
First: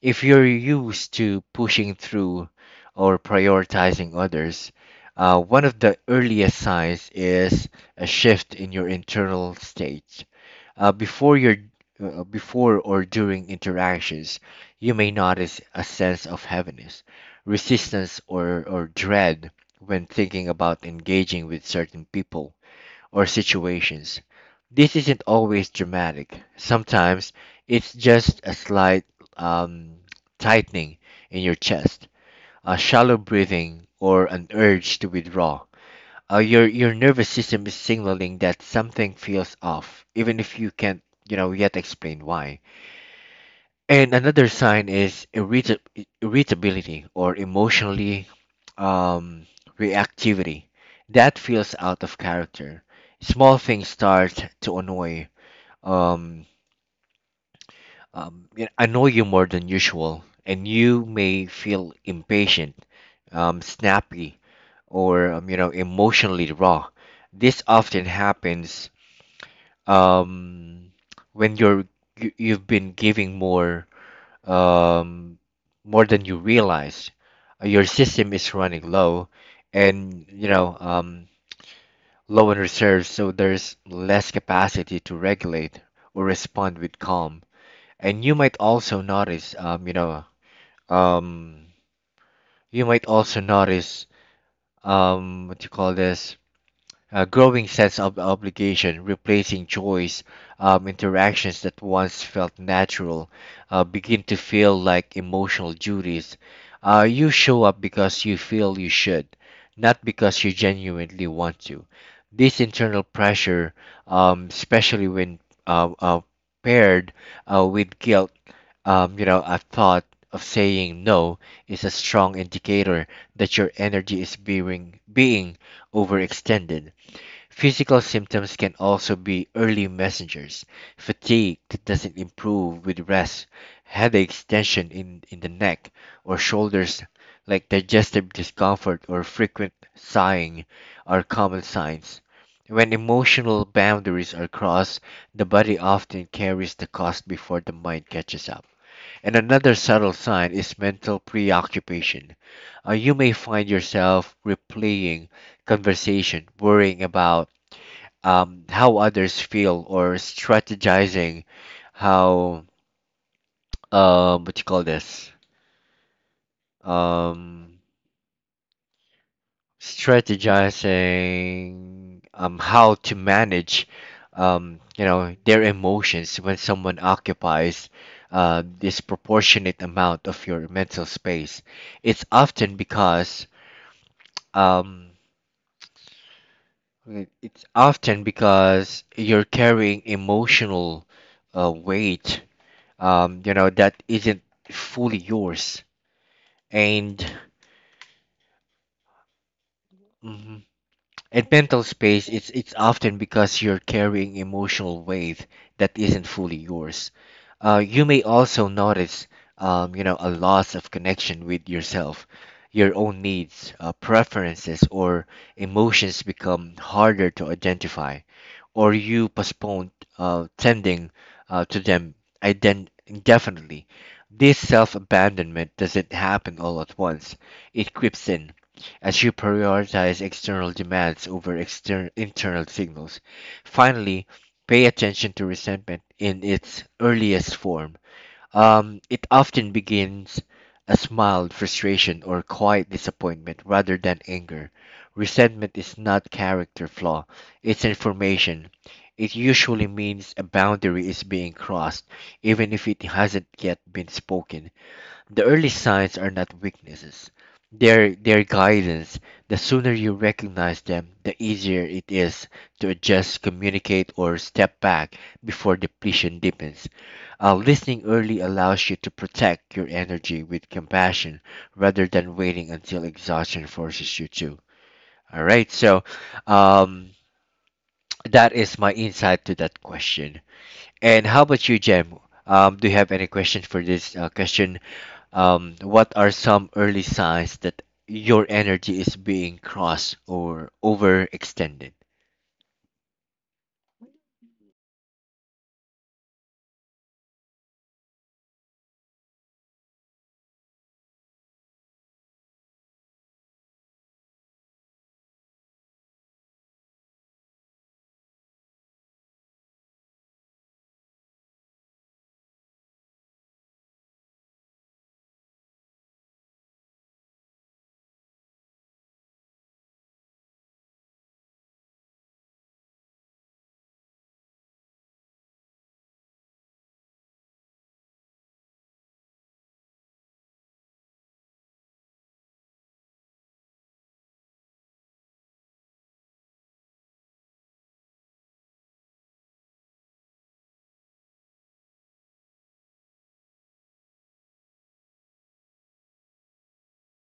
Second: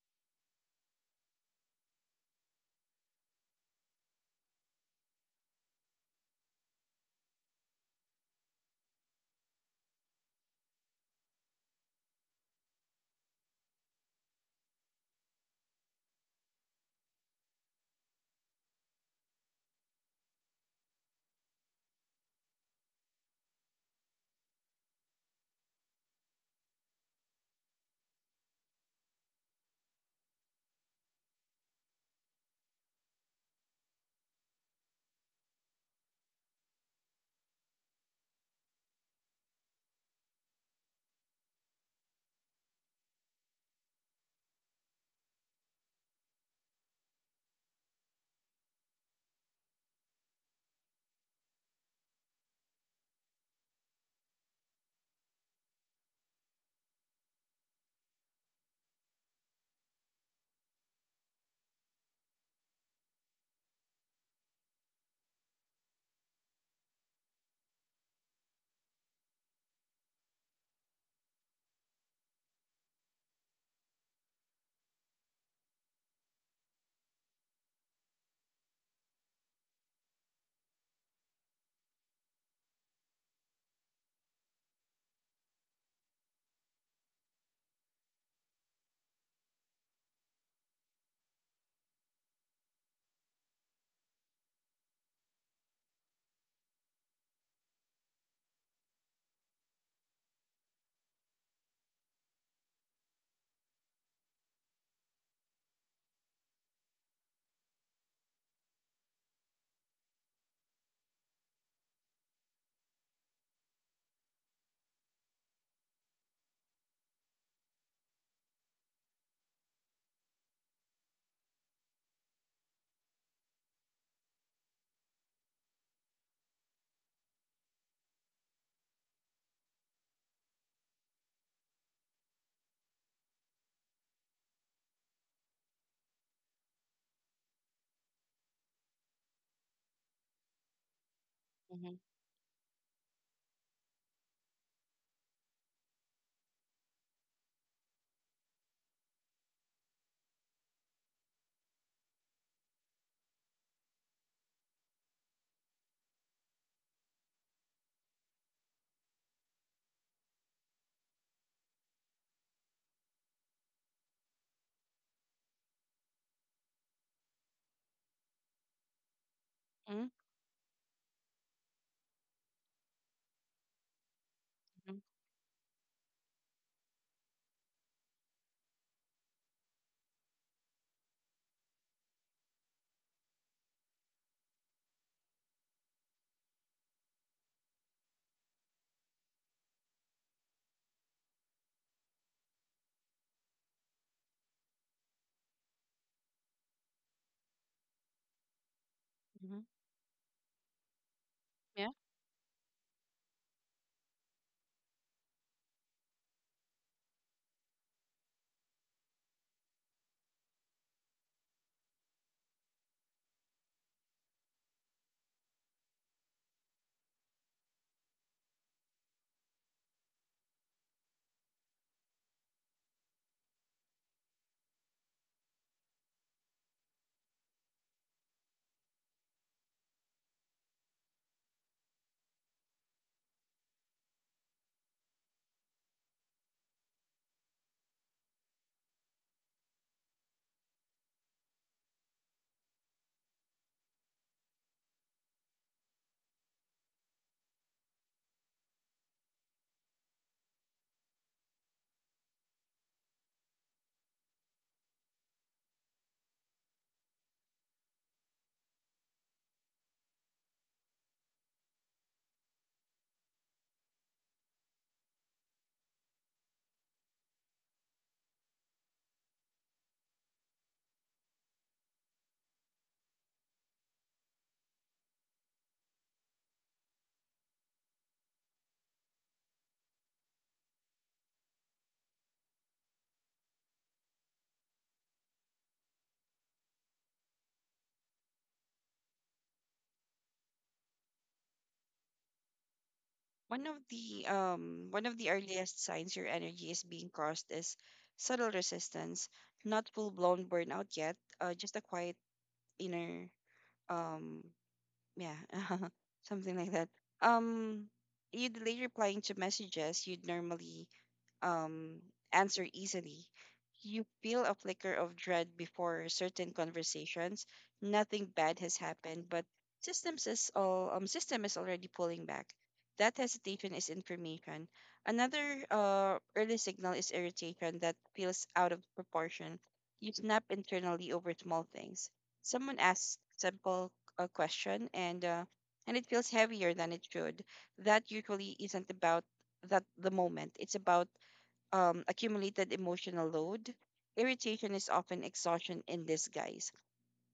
Speaker 1: if you're used to pushing through or prioritizing others. Uh, one of the earliest signs is a shift in your internal state. Uh, before your uh, before or during interactions, you may notice a sense of heaviness, resistance, or, or dread when thinking about engaging with certain people or situations. This isn't always dramatic. Sometimes it's just a slight um, tightening in your chest, a shallow breathing, or an urge to withdraw. Uh, your your nervous system is signaling that something feels off, even if you can't you know yet explain why. And another sign is irrita- irritability or emotionally um, reactivity. That feels out of character. Small things start to annoy, um, um, y- annoy you more than usual, and you may feel impatient, um, snappy, or um, you know emotionally raw. This often happens um, when you're you, you've been giving more um, more than you realize. Uh, Your system is running low, and you know um, low on reserves, so there's less capacity to regulate or respond with calm. And you might also notice, um, you know, um, you might also notice um, what you call this a growing sense of obligation, replacing choice. Um, interactions that once felt natural uh, begin to feel like emotional duties. Uh, you show up because you feel you should, not because you genuinely want to. This internal pressure, um, especially when uh, uh, paired uh, with guilt, um, you know, a thought of saying no is a strong indicator that your energy is being being overextended. Physical symptoms can also be early messengers, fatigue that doesn't improve with rest, headaches, tension in, in the neck or shoulders, like digestive discomfort or frequent sighing, are common
Speaker 2: Mm-hmm.
Speaker 1: signs. When emotional boundaries are crossed, the body often carries the cost before the mind catches up. And another subtle sign is mental preoccupation. Uh, you may find yourself replaying conversation, worrying about um, how others feel or strategizing how um, what you call this um,
Speaker 2: Mm-hmm.
Speaker 1: strategizing um, how to manage um, you know their emotions. When someone occupies a disproportionate amount of your mental space, it's often because um, it- it's often because you're carrying emotional uh, weight um, you know, that isn't fully yours. And
Speaker 2: Hmm.
Speaker 1: Mhm. At mental
Speaker 2: Yeah.
Speaker 1: space, it's it's often because you're carrying emotional weight that isn't fully yours. Uh, you may also notice, um, you know, a loss of connection with yourself. Your own needs, uh, preferences, or emotions become harder to identify, or you postpone uh, tending uh, to them ident- indefinitely. This self abandonment doesn't happen all at once. It creeps in as you prioritize external demands over exter- internal signals. Finally, pay attention to resentment in its earliest form. Um, it often begins as mild frustration or quiet disappointment rather than anger. Resentment is not character flaw, it's information. It usually means a boundary is being crossed, even if it hasn't yet been spoken. The early signs are not weaknesses. They're, they're guidance. The sooner you recognize them, the easier it is to adjust, communicate, or step back before depletion deepens. Uh, listening early allows you to protect your energy with compassion rather than waiting until exhaustion forces you to. All right, so um, that is my insight to that question. And how about you, Jem? Um, do you have any questions for this uh, question, um, what are some early signs that your energy is being crossed or overextended?
Speaker 2: One of the um one of the earliest signs your energy is being crossed is subtle resistance, not full blown burnout yet, uh, just a quiet inner um yeah, something like that. Um, You'd delay replying to messages you'd normally um, answer easily. You feel a flicker of dread before certain conversations. Nothing bad has happened, but systems is all, um, system is already pulling back. That hesitation is information. Another uh, early signal is irritation that feels out of proportion. You snap internally over small things. Someone asks simple a question and uh, and it feels heavier than it should. That usually isn't about that the moment. It's about um, accumulated emotional load. Irritation is often exhaustion in disguise.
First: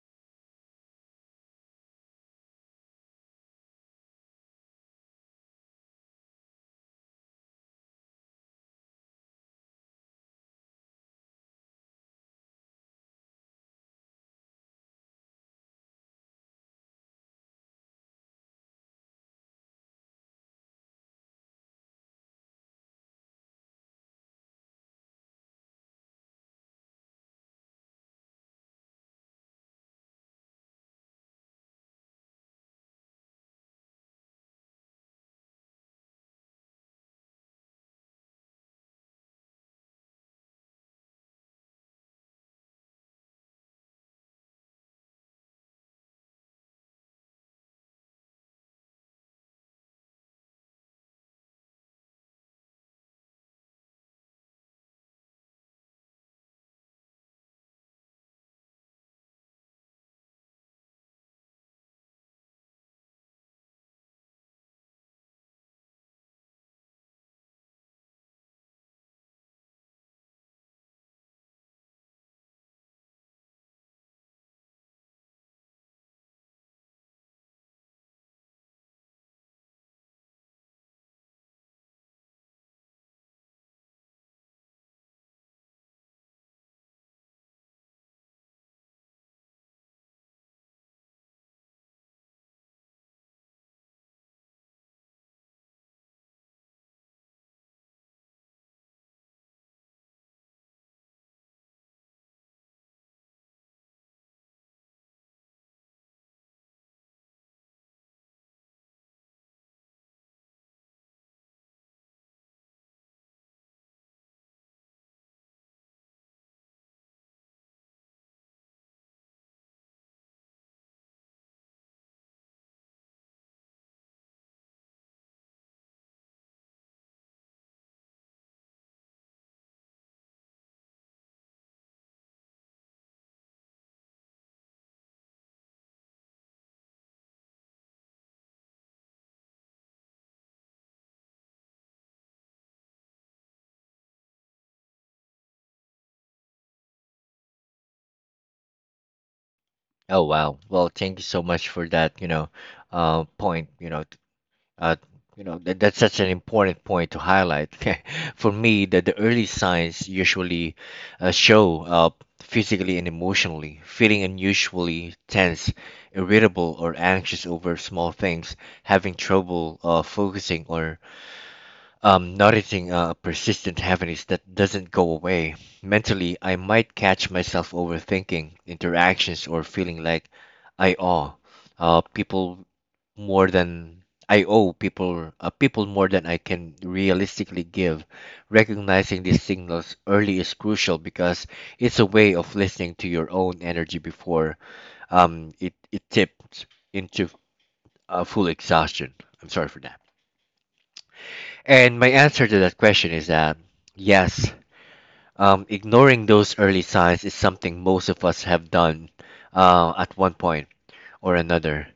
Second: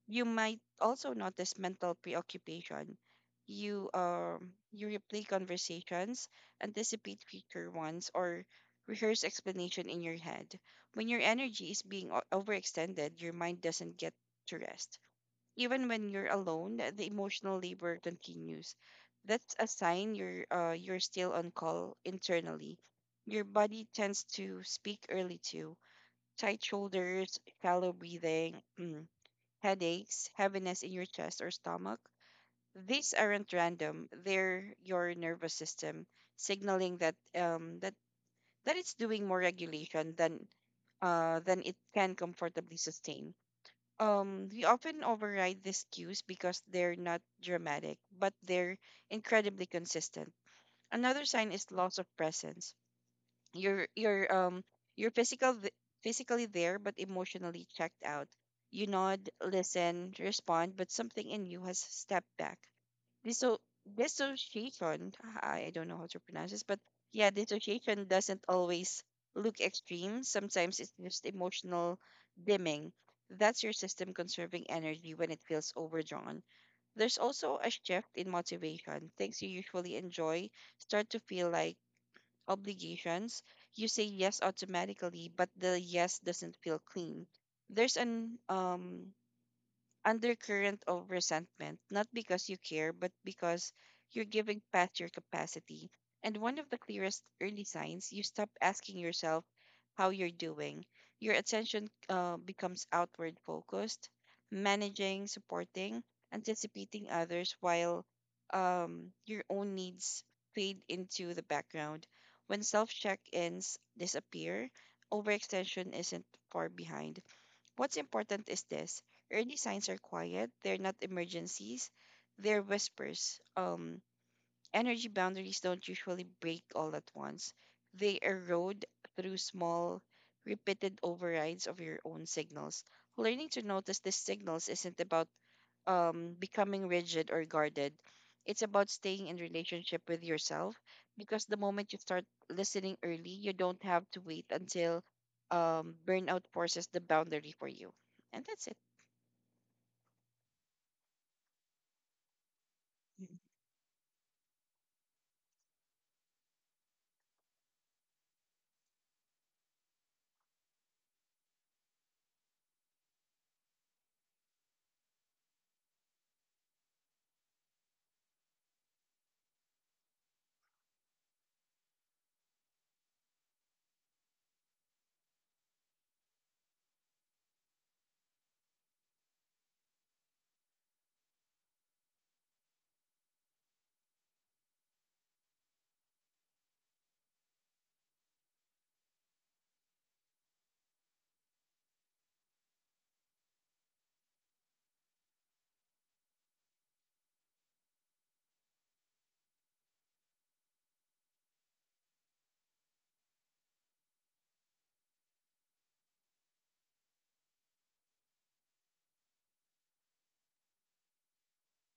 Speaker 2: You might also notice mental preoccupation. You um you replay conversations, anticipate future ones, or rehearse explanation in your head. When your energy is being o- overextended, your mind doesn't get to rest. Even when you're alone, the emotional labor continues. That's a sign you're uh, you're still on call internally. Your body tends to speak early too. Tight shoulders, shallow breathing, mm, headaches, heaviness in your chest or stomach. These aren't random. They're your nervous system signaling that um that that it's doing more regulation than uh than it can comfortably sustain. Um, we often override these cues because they're not dramatic, but they're incredibly consistent. Another sign is loss of presence. You're you're um you're physical th- physically there but emotionally checked out. You nod, listen, respond, but something in you has stepped back. disso- Dissociation. I don't know how to pronounce this, but yeah, dissociation doesn't always look extreme. Sometimes it's just emotional dimming. That's your system conserving energy when it feels overdrawn. There's also a shift in motivation. Things you usually enjoy start to feel like obligations. You say yes automatically, but the yes doesn't feel clean. There's an um undercurrent of resentment, not because you care, but because you're giving past your capacity. And one of the clearest early signs, you stop asking yourself how you're doing. Your attention uh, becomes outward focused, managing, supporting, anticipating others while um, your own needs fade into the background. When self check ins disappear, overextension isn't far behind. What's important is this: early signs are quiet, they're not emergencies, they're whispers. Um, Energy boundaries don't usually break all at once. They erode through small, repeated overrides of your own signals. Learning to notice these signals isn't about um, becoming rigid or guarded. It's about staying in relationship with yourself, because the moment you start listening early, you don't have to wait until um, burnout forces the boundary for you. And that's it.
Speaker 1: Oh wow. Well, thank you so much for that, you know, uh, point, you know, t- uh, you know, that, that's such an important point to highlight. For me, that the early signs usually uh, show up physically and emotionally, feeling unusually tense, irritable or anxious over small things, having trouble uh, focusing or um, noticing a persistent heaviness that doesn't go away. Mentally, I might catch myself overthinking interactions or feeling like I owe uh, people more than I owe people uh, people more than I can realistically give. Recognizing these signals early is crucial because it's a way of listening to your own energy before um, it it tips into uh, full exhaustion. I'm sorry for that. And my answer to that question is that yes, um, ignoring those early signs is something most of us have done uh, at one point or another.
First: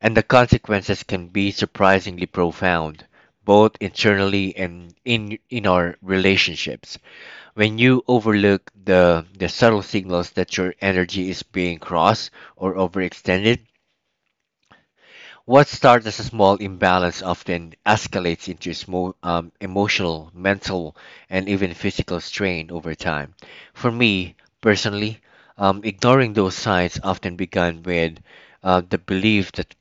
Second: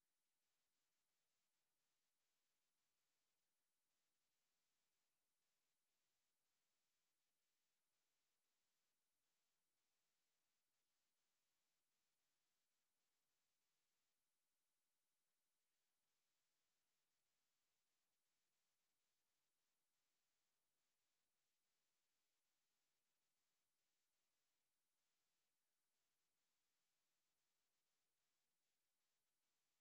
Speaker 1: And the consequences can be surprisingly profound, both internally and in, in our relationships. When you overlook the, the subtle signals that your energy is being crossed or overextended, what starts as a small imbalance often escalates into smo- um, emotional, mental, and even physical strain over time. For me, personally, um, ignoring those signs often began with uh, the belief that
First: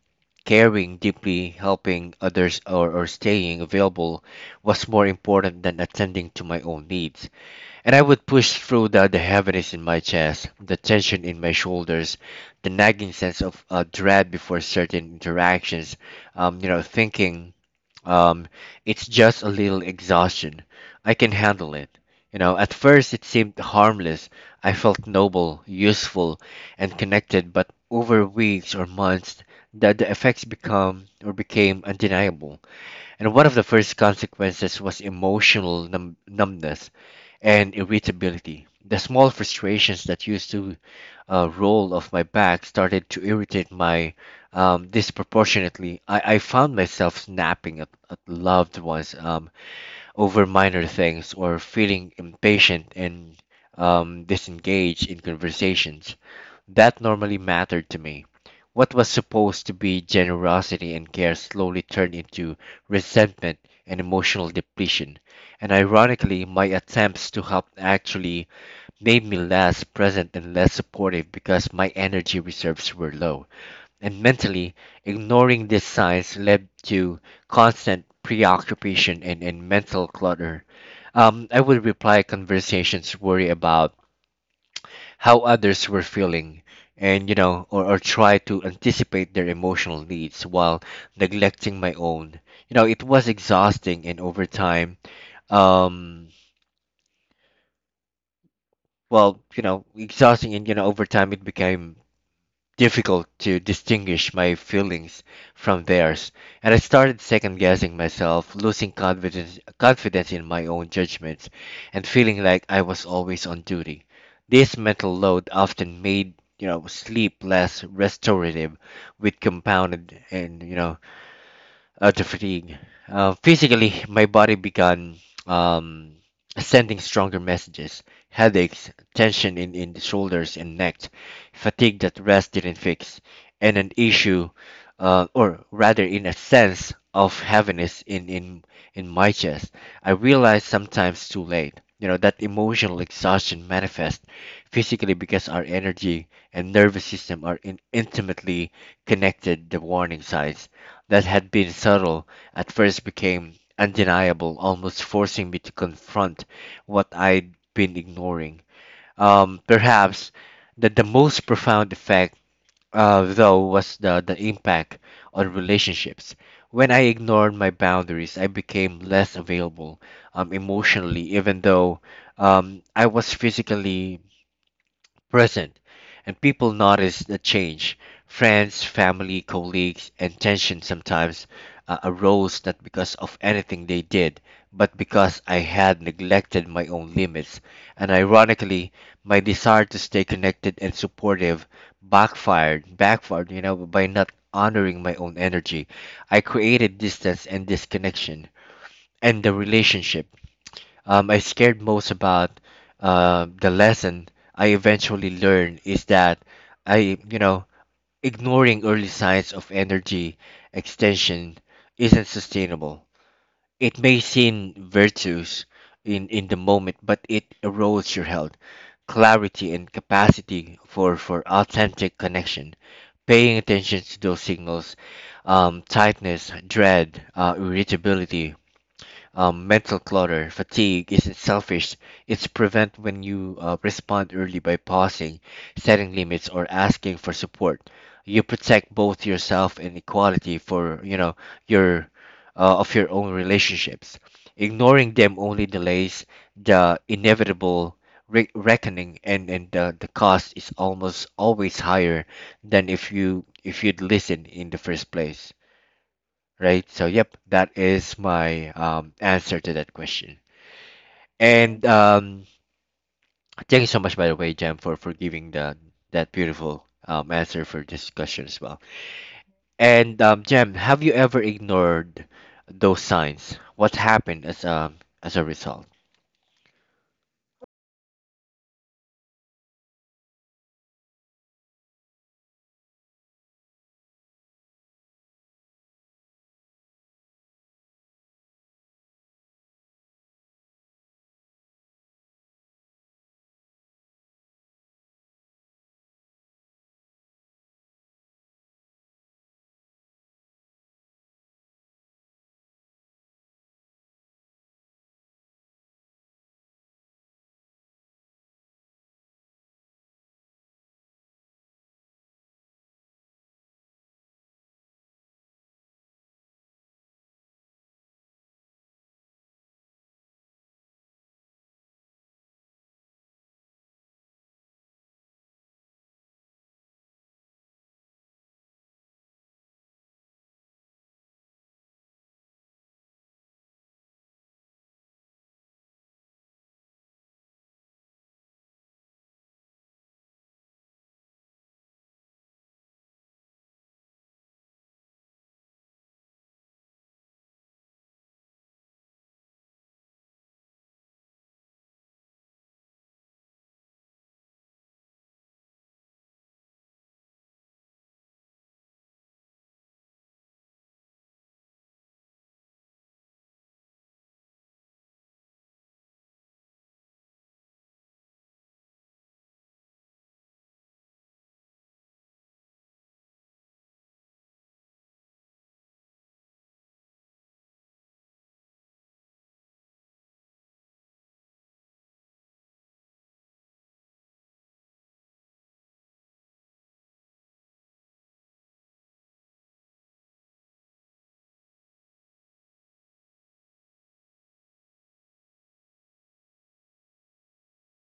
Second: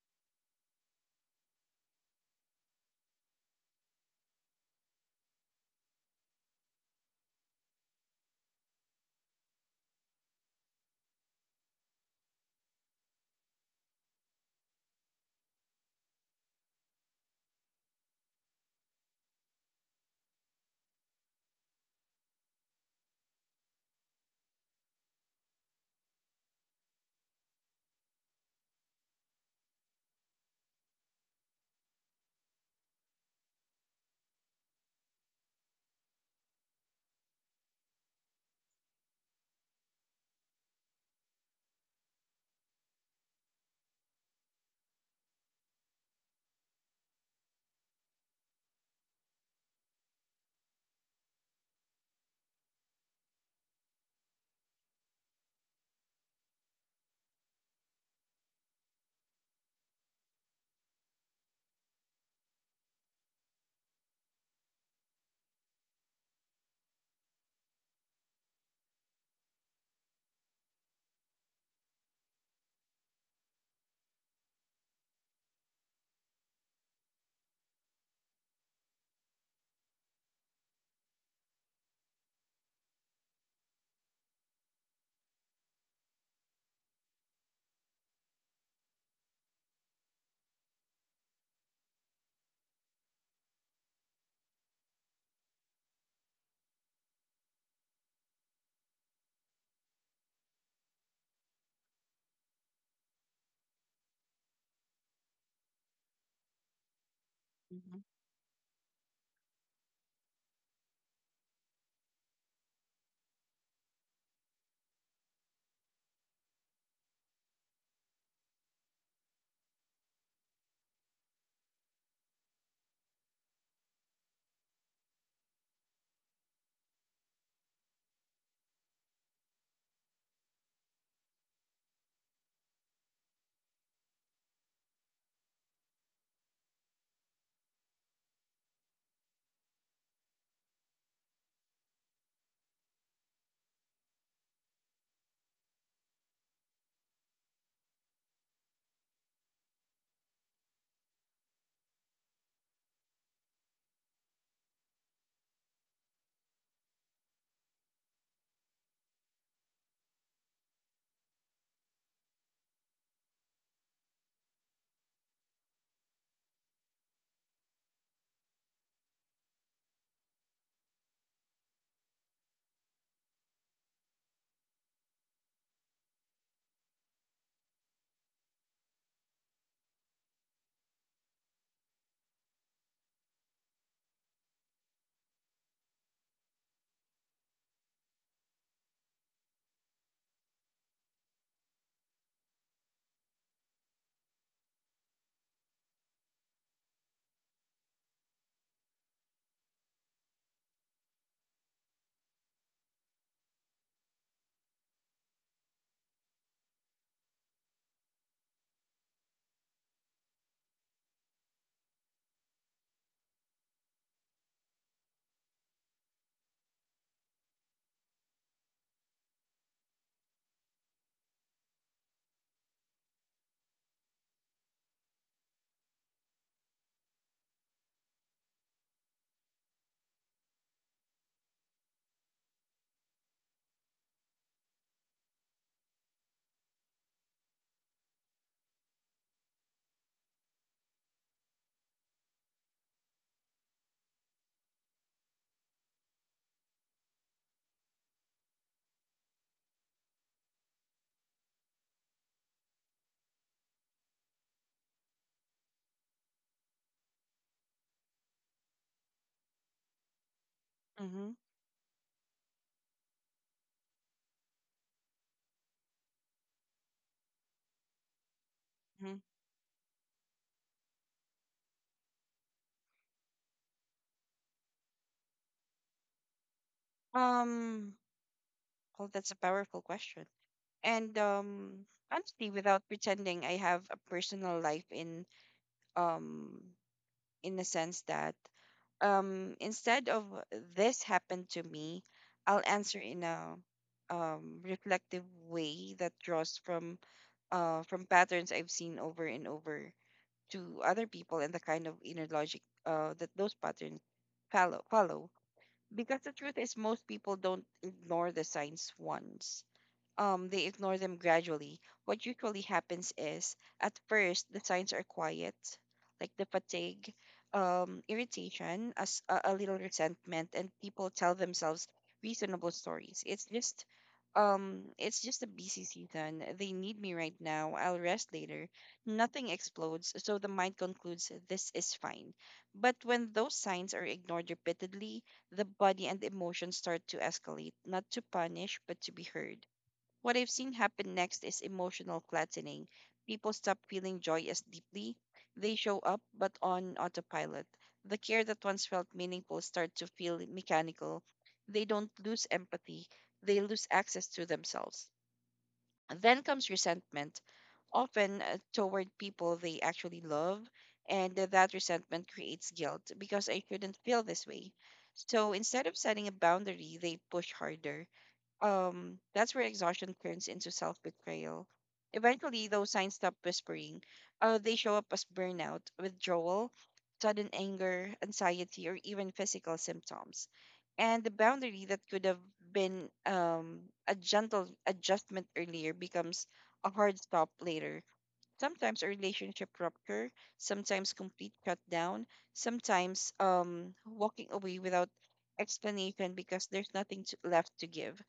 Speaker 1: caring deeply, helping others, or, or staying available was more important than attending to my own needs. And I would push through the, the heaviness in my chest, the tension in my shoulders, the nagging sense of uh, dread before certain interactions, um, you know, thinking um, it's just a little exhaustion. I can handle it. You know, at first it seemed harmless. I felt noble, useful, and connected, but over weeks or months, the, the effects become or became undeniable. And one of the first consequences was emotional numb- numbness and irritability. The small frustrations that used to uh, roll off my back started to irritate my, um, disproportionately. I, I found myself snapping at, at loved ones um, over minor things or feeling impatient and um, disengaged in conversations. That normally mattered to me. What was supposed to be generosity and care slowly turned into resentment and emotional depletion, and ironically, my attempts to help actually made me less present and less supportive because my energy reserves were low. And mentally, ignoring these signs led to constant preoccupation and, and mental clutter. Um, I would reply conversations worry about how others were feeling and you know or, or try to anticipate their emotional needs while neglecting my own. You know, it was exhausting and over time, um well you know exhausting and you know over time it became difficult to distinguish my feelings from theirs, and I started second guessing
Speaker 2: Mm-hmm.
Speaker 1: myself, losing confidence, confidence in my own judgments, and feeling like I was always on duty. This mental load often made, you know, sleep less restorative, with compounded and, you know, uh, to fatigue. Uh, physically, my body began um, sending stronger messages, headaches, tension in, in the shoulders and neck, fatigue that rest didn't fix, and an issue, uh, or rather, in a sense of heaviness in, in, in my chest. I realized sometimes too late. You know, that emotional exhaustion manifests physically because our energy and nervous system are in, intimately connected, the warning signs that had been subtle at first became undeniable, almost forcing me to confront what I'd been ignoring. Um, perhaps that the most profound effect, uh, though, was the, the impact on relationships. When I ignored my boundaries, I became less available um, emotionally, even though um, I was physically present, and people notice the change. Friends, family, colleagues, and tension sometimes uh, arose not because of anything they did, but because I had neglected my own limits. And ironically, my desire to stay connected and supportive backfired, backfired, you know, by not honoring my own energy. I created distance and disconnection, and the relationship um, I scared most about, uh, the lesson I eventually learned is that I, you know, ignoring early signs of energy extension isn't sustainable. It may seem virtuous in, in the moment, but it erodes your health, clarity, and capacity for, for authentic connection. Paying attention to those signals, um, tightness, dread, uh, irritability, um, mental clutter. Fatigue isn't selfish, it's prevent when you uh, respond early by pausing, setting limits, or asking for support. You protect both yourself and equality for, you know, your, uh, of your own relationships. Ignoring them only delays the inevitable re- reckoning, and and the, the cost is almost always higher than if you if you'd listen in the first place, right? So, yep, that is my um, answer to that question.
Speaker 2: Mm-hmm.
Speaker 1: And um, thank you so much, by the way, Jam, for, for giving the, that beautiful um, answer for this question as well.
Speaker 2: Mm-hmm.
Speaker 1: And um, Jam, have you ever ignored those signs? What happened as um as a result?
Speaker 2: Um, well, that's a powerful question. And um, Honestly, without pretending, I have a personal life in um, in the sense that um, instead of this happened to me, I'll answer in a um, reflective way that draws from uh, from patterns I've seen over and over to other people and the kind of inner logic uh, that those patterns follow follow. Because the truth is, most people don't ignore the signs once. Um, they ignore them gradually. What usually happens is, at first, the signs are quiet, like the fatigue, um, irritation, as a, a little resentment, and people tell themselves reasonable stories. It's just, um, it's just a busy season. They need me right now. I'll rest later. Nothing explodes, so the mind concludes this is fine. But when those signs are ignored repeatedly, the body and emotions start to escalate, not to punish, but to be heard. What I've seen happen next is emotional flattening. People stop feeling joy as deeply. They show up, but on autopilot. The care that once felt meaningful starts to feel mechanical. They don't lose empathy, they lose access to themselves. Then comes resentment, often uh, toward people they actually love, and uh, that resentment creates guilt because I shouldn't feel this way. So instead of setting a boundary, they push harder. Um that's where exhaustion turns into self-betrayal. Eventually, those signs stop whispering. Uh, they show up as burnout, withdrawal, sudden anger, anxiety, or even physical symptoms. And the boundary that could have been um, a gentle adjustment earlier becomes a hard stop later. Sometimes a relationship rupture, sometimes complete shutdown, sometimes um, walking away without explanation because there's nothing to, left to give.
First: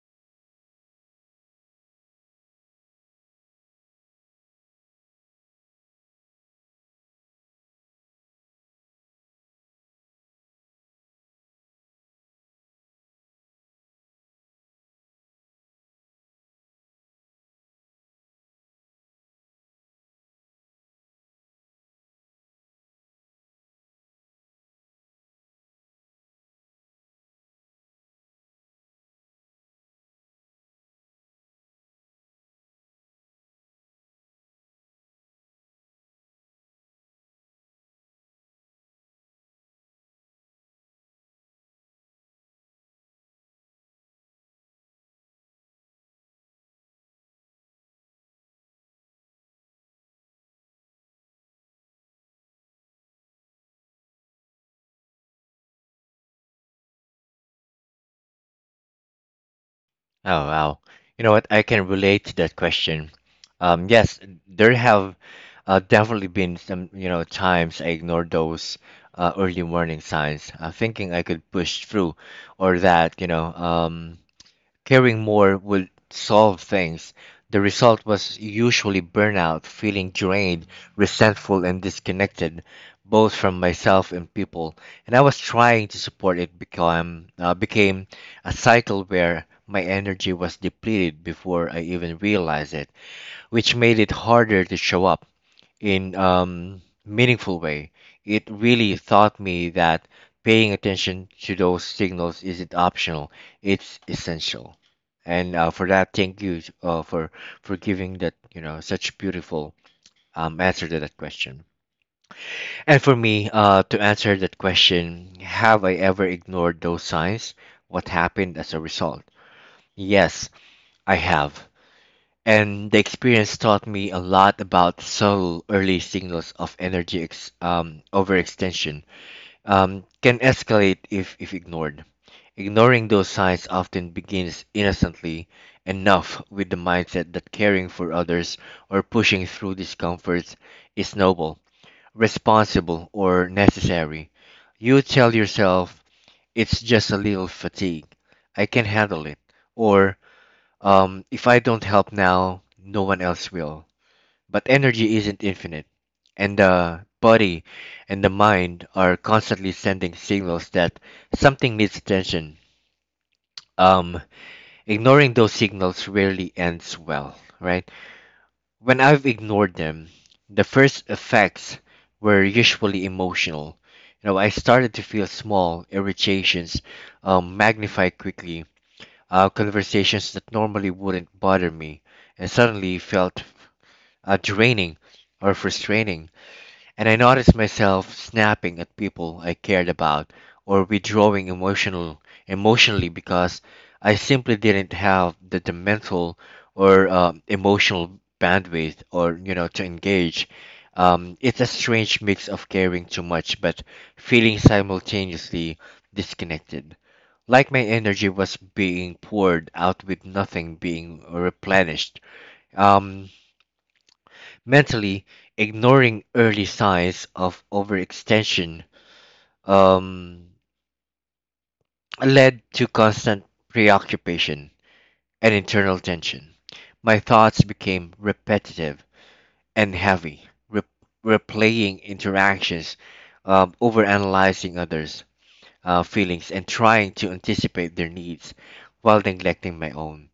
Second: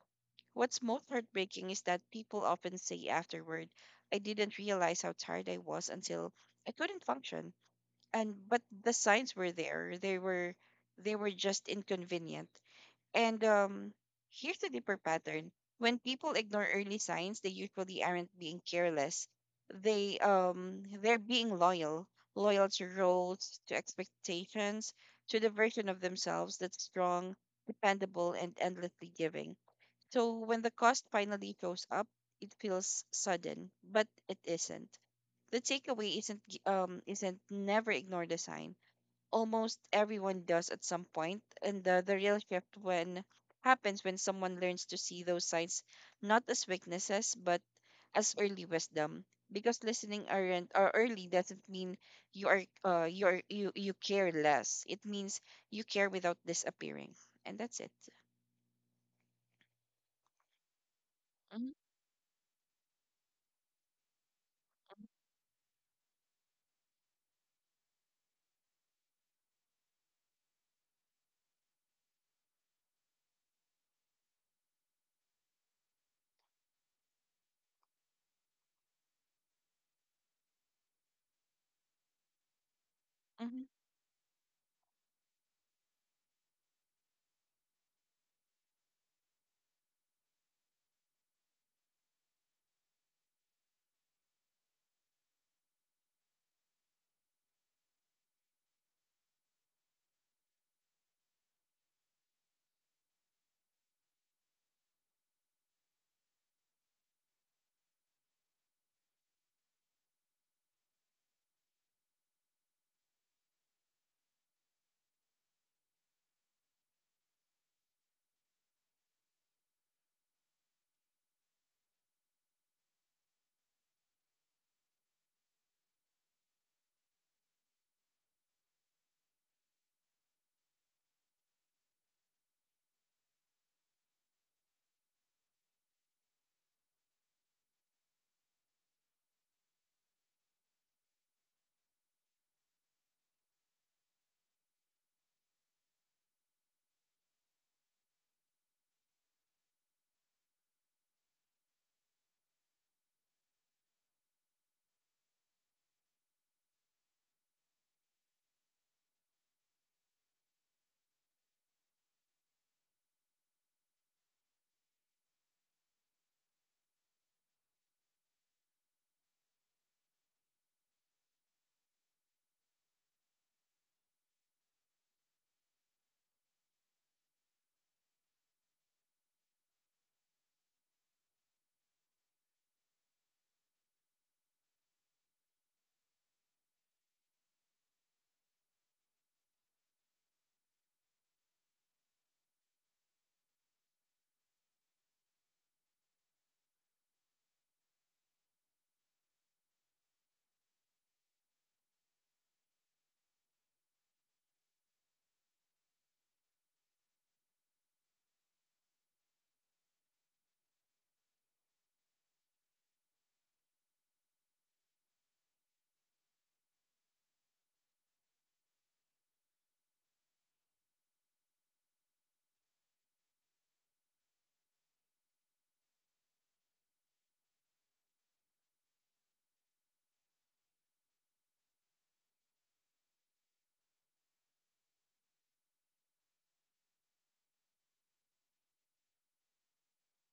Speaker 2: What's most heartbreaking is that people often say afterward, I didn't realize how tired I was until I couldn't function. And but the signs were there. They were they were just inconvenient. And um Here's the deeper pattern. When people ignore early signs, they usually aren't being careless. They um they're being loyal, loyal to roles, to expectations, to the version of themselves that's strong, dependable, and endlessly giving. So when the cost finally goes up, it feels sudden, but it isn't. The takeaway isn't g- um isn't never ignore the sign. Almost everyone does at some point, and the, the real shift when happens when someone learns to see those signs not as weaknesses but as early wisdom. Because listening aren't or early doesn't mean you are uh you are you you care less. It means you care without disappearing, and that's it.
Speaker 1: Oh wow. You know what? I
Speaker 2: Mhm,
Speaker 1: can relate to that question. Um, yes, there have uh, definitely been some, you know, times I ignored those uh, early warning signs, uh, thinking I could push through, or that, you know, um, caring more would solve things. The result was usually burnout, feeling drained, resentful, and disconnected, both
Speaker 2: mhm,
Speaker 1: from
Speaker 2: mhm.
Speaker 1: myself and people. And I was trying to support it become uh, became a cycle where my energy was depleted before I even realized it, which made it harder to show up in um meaningful way. It really taught me that paying attention to those signals isn't optional; it's essential. And uh, for that, thank you uh, for for giving that, you know, such beautiful um, answer to that question. And for me, uh, to answer that question, have I ever ignored those signs? What happened as a result? Yes, I have, and the experience taught me a lot about subtle early signals of energy ex- um, overextension, um, can escalate if, if ignored. Ignoring those signs often begins innocently enough with the mindset that caring for others or pushing through discomforts is noble, responsible, or necessary. You tell yourself, it's just a little fatigue, I can handle it, or um, if I don't help now, no one else will. But energy isn't infinite, and the body and the mind are constantly sending signals that something needs attention. Um, ignoring those signals rarely ends well, right? When I've ignored them, the first effects were usually emotional. You know, I started to feel small irritations um, magnify quickly, uh, conversations that normally wouldn't bother me, and suddenly felt uh, draining or frustrating, and I noticed myself snapping at people I cared about or withdrawing emotional emotionally because I simply didn't have the, the mental or um, emotional bandwidth or, you know, to engage. Um, it's a strange mix of caring too much but feeling simultaneously disconnected. Like my energy was being poured out with nothing being replenished. Um, mentally ignoring early signs of overextension, um, led to constant preoccupation and internal tension. My thoughts became repetitive and heavy, re- replaying interactions, um, overanalyzing others' uh, feelings, and trying to anticipate their needs while neglecting my own.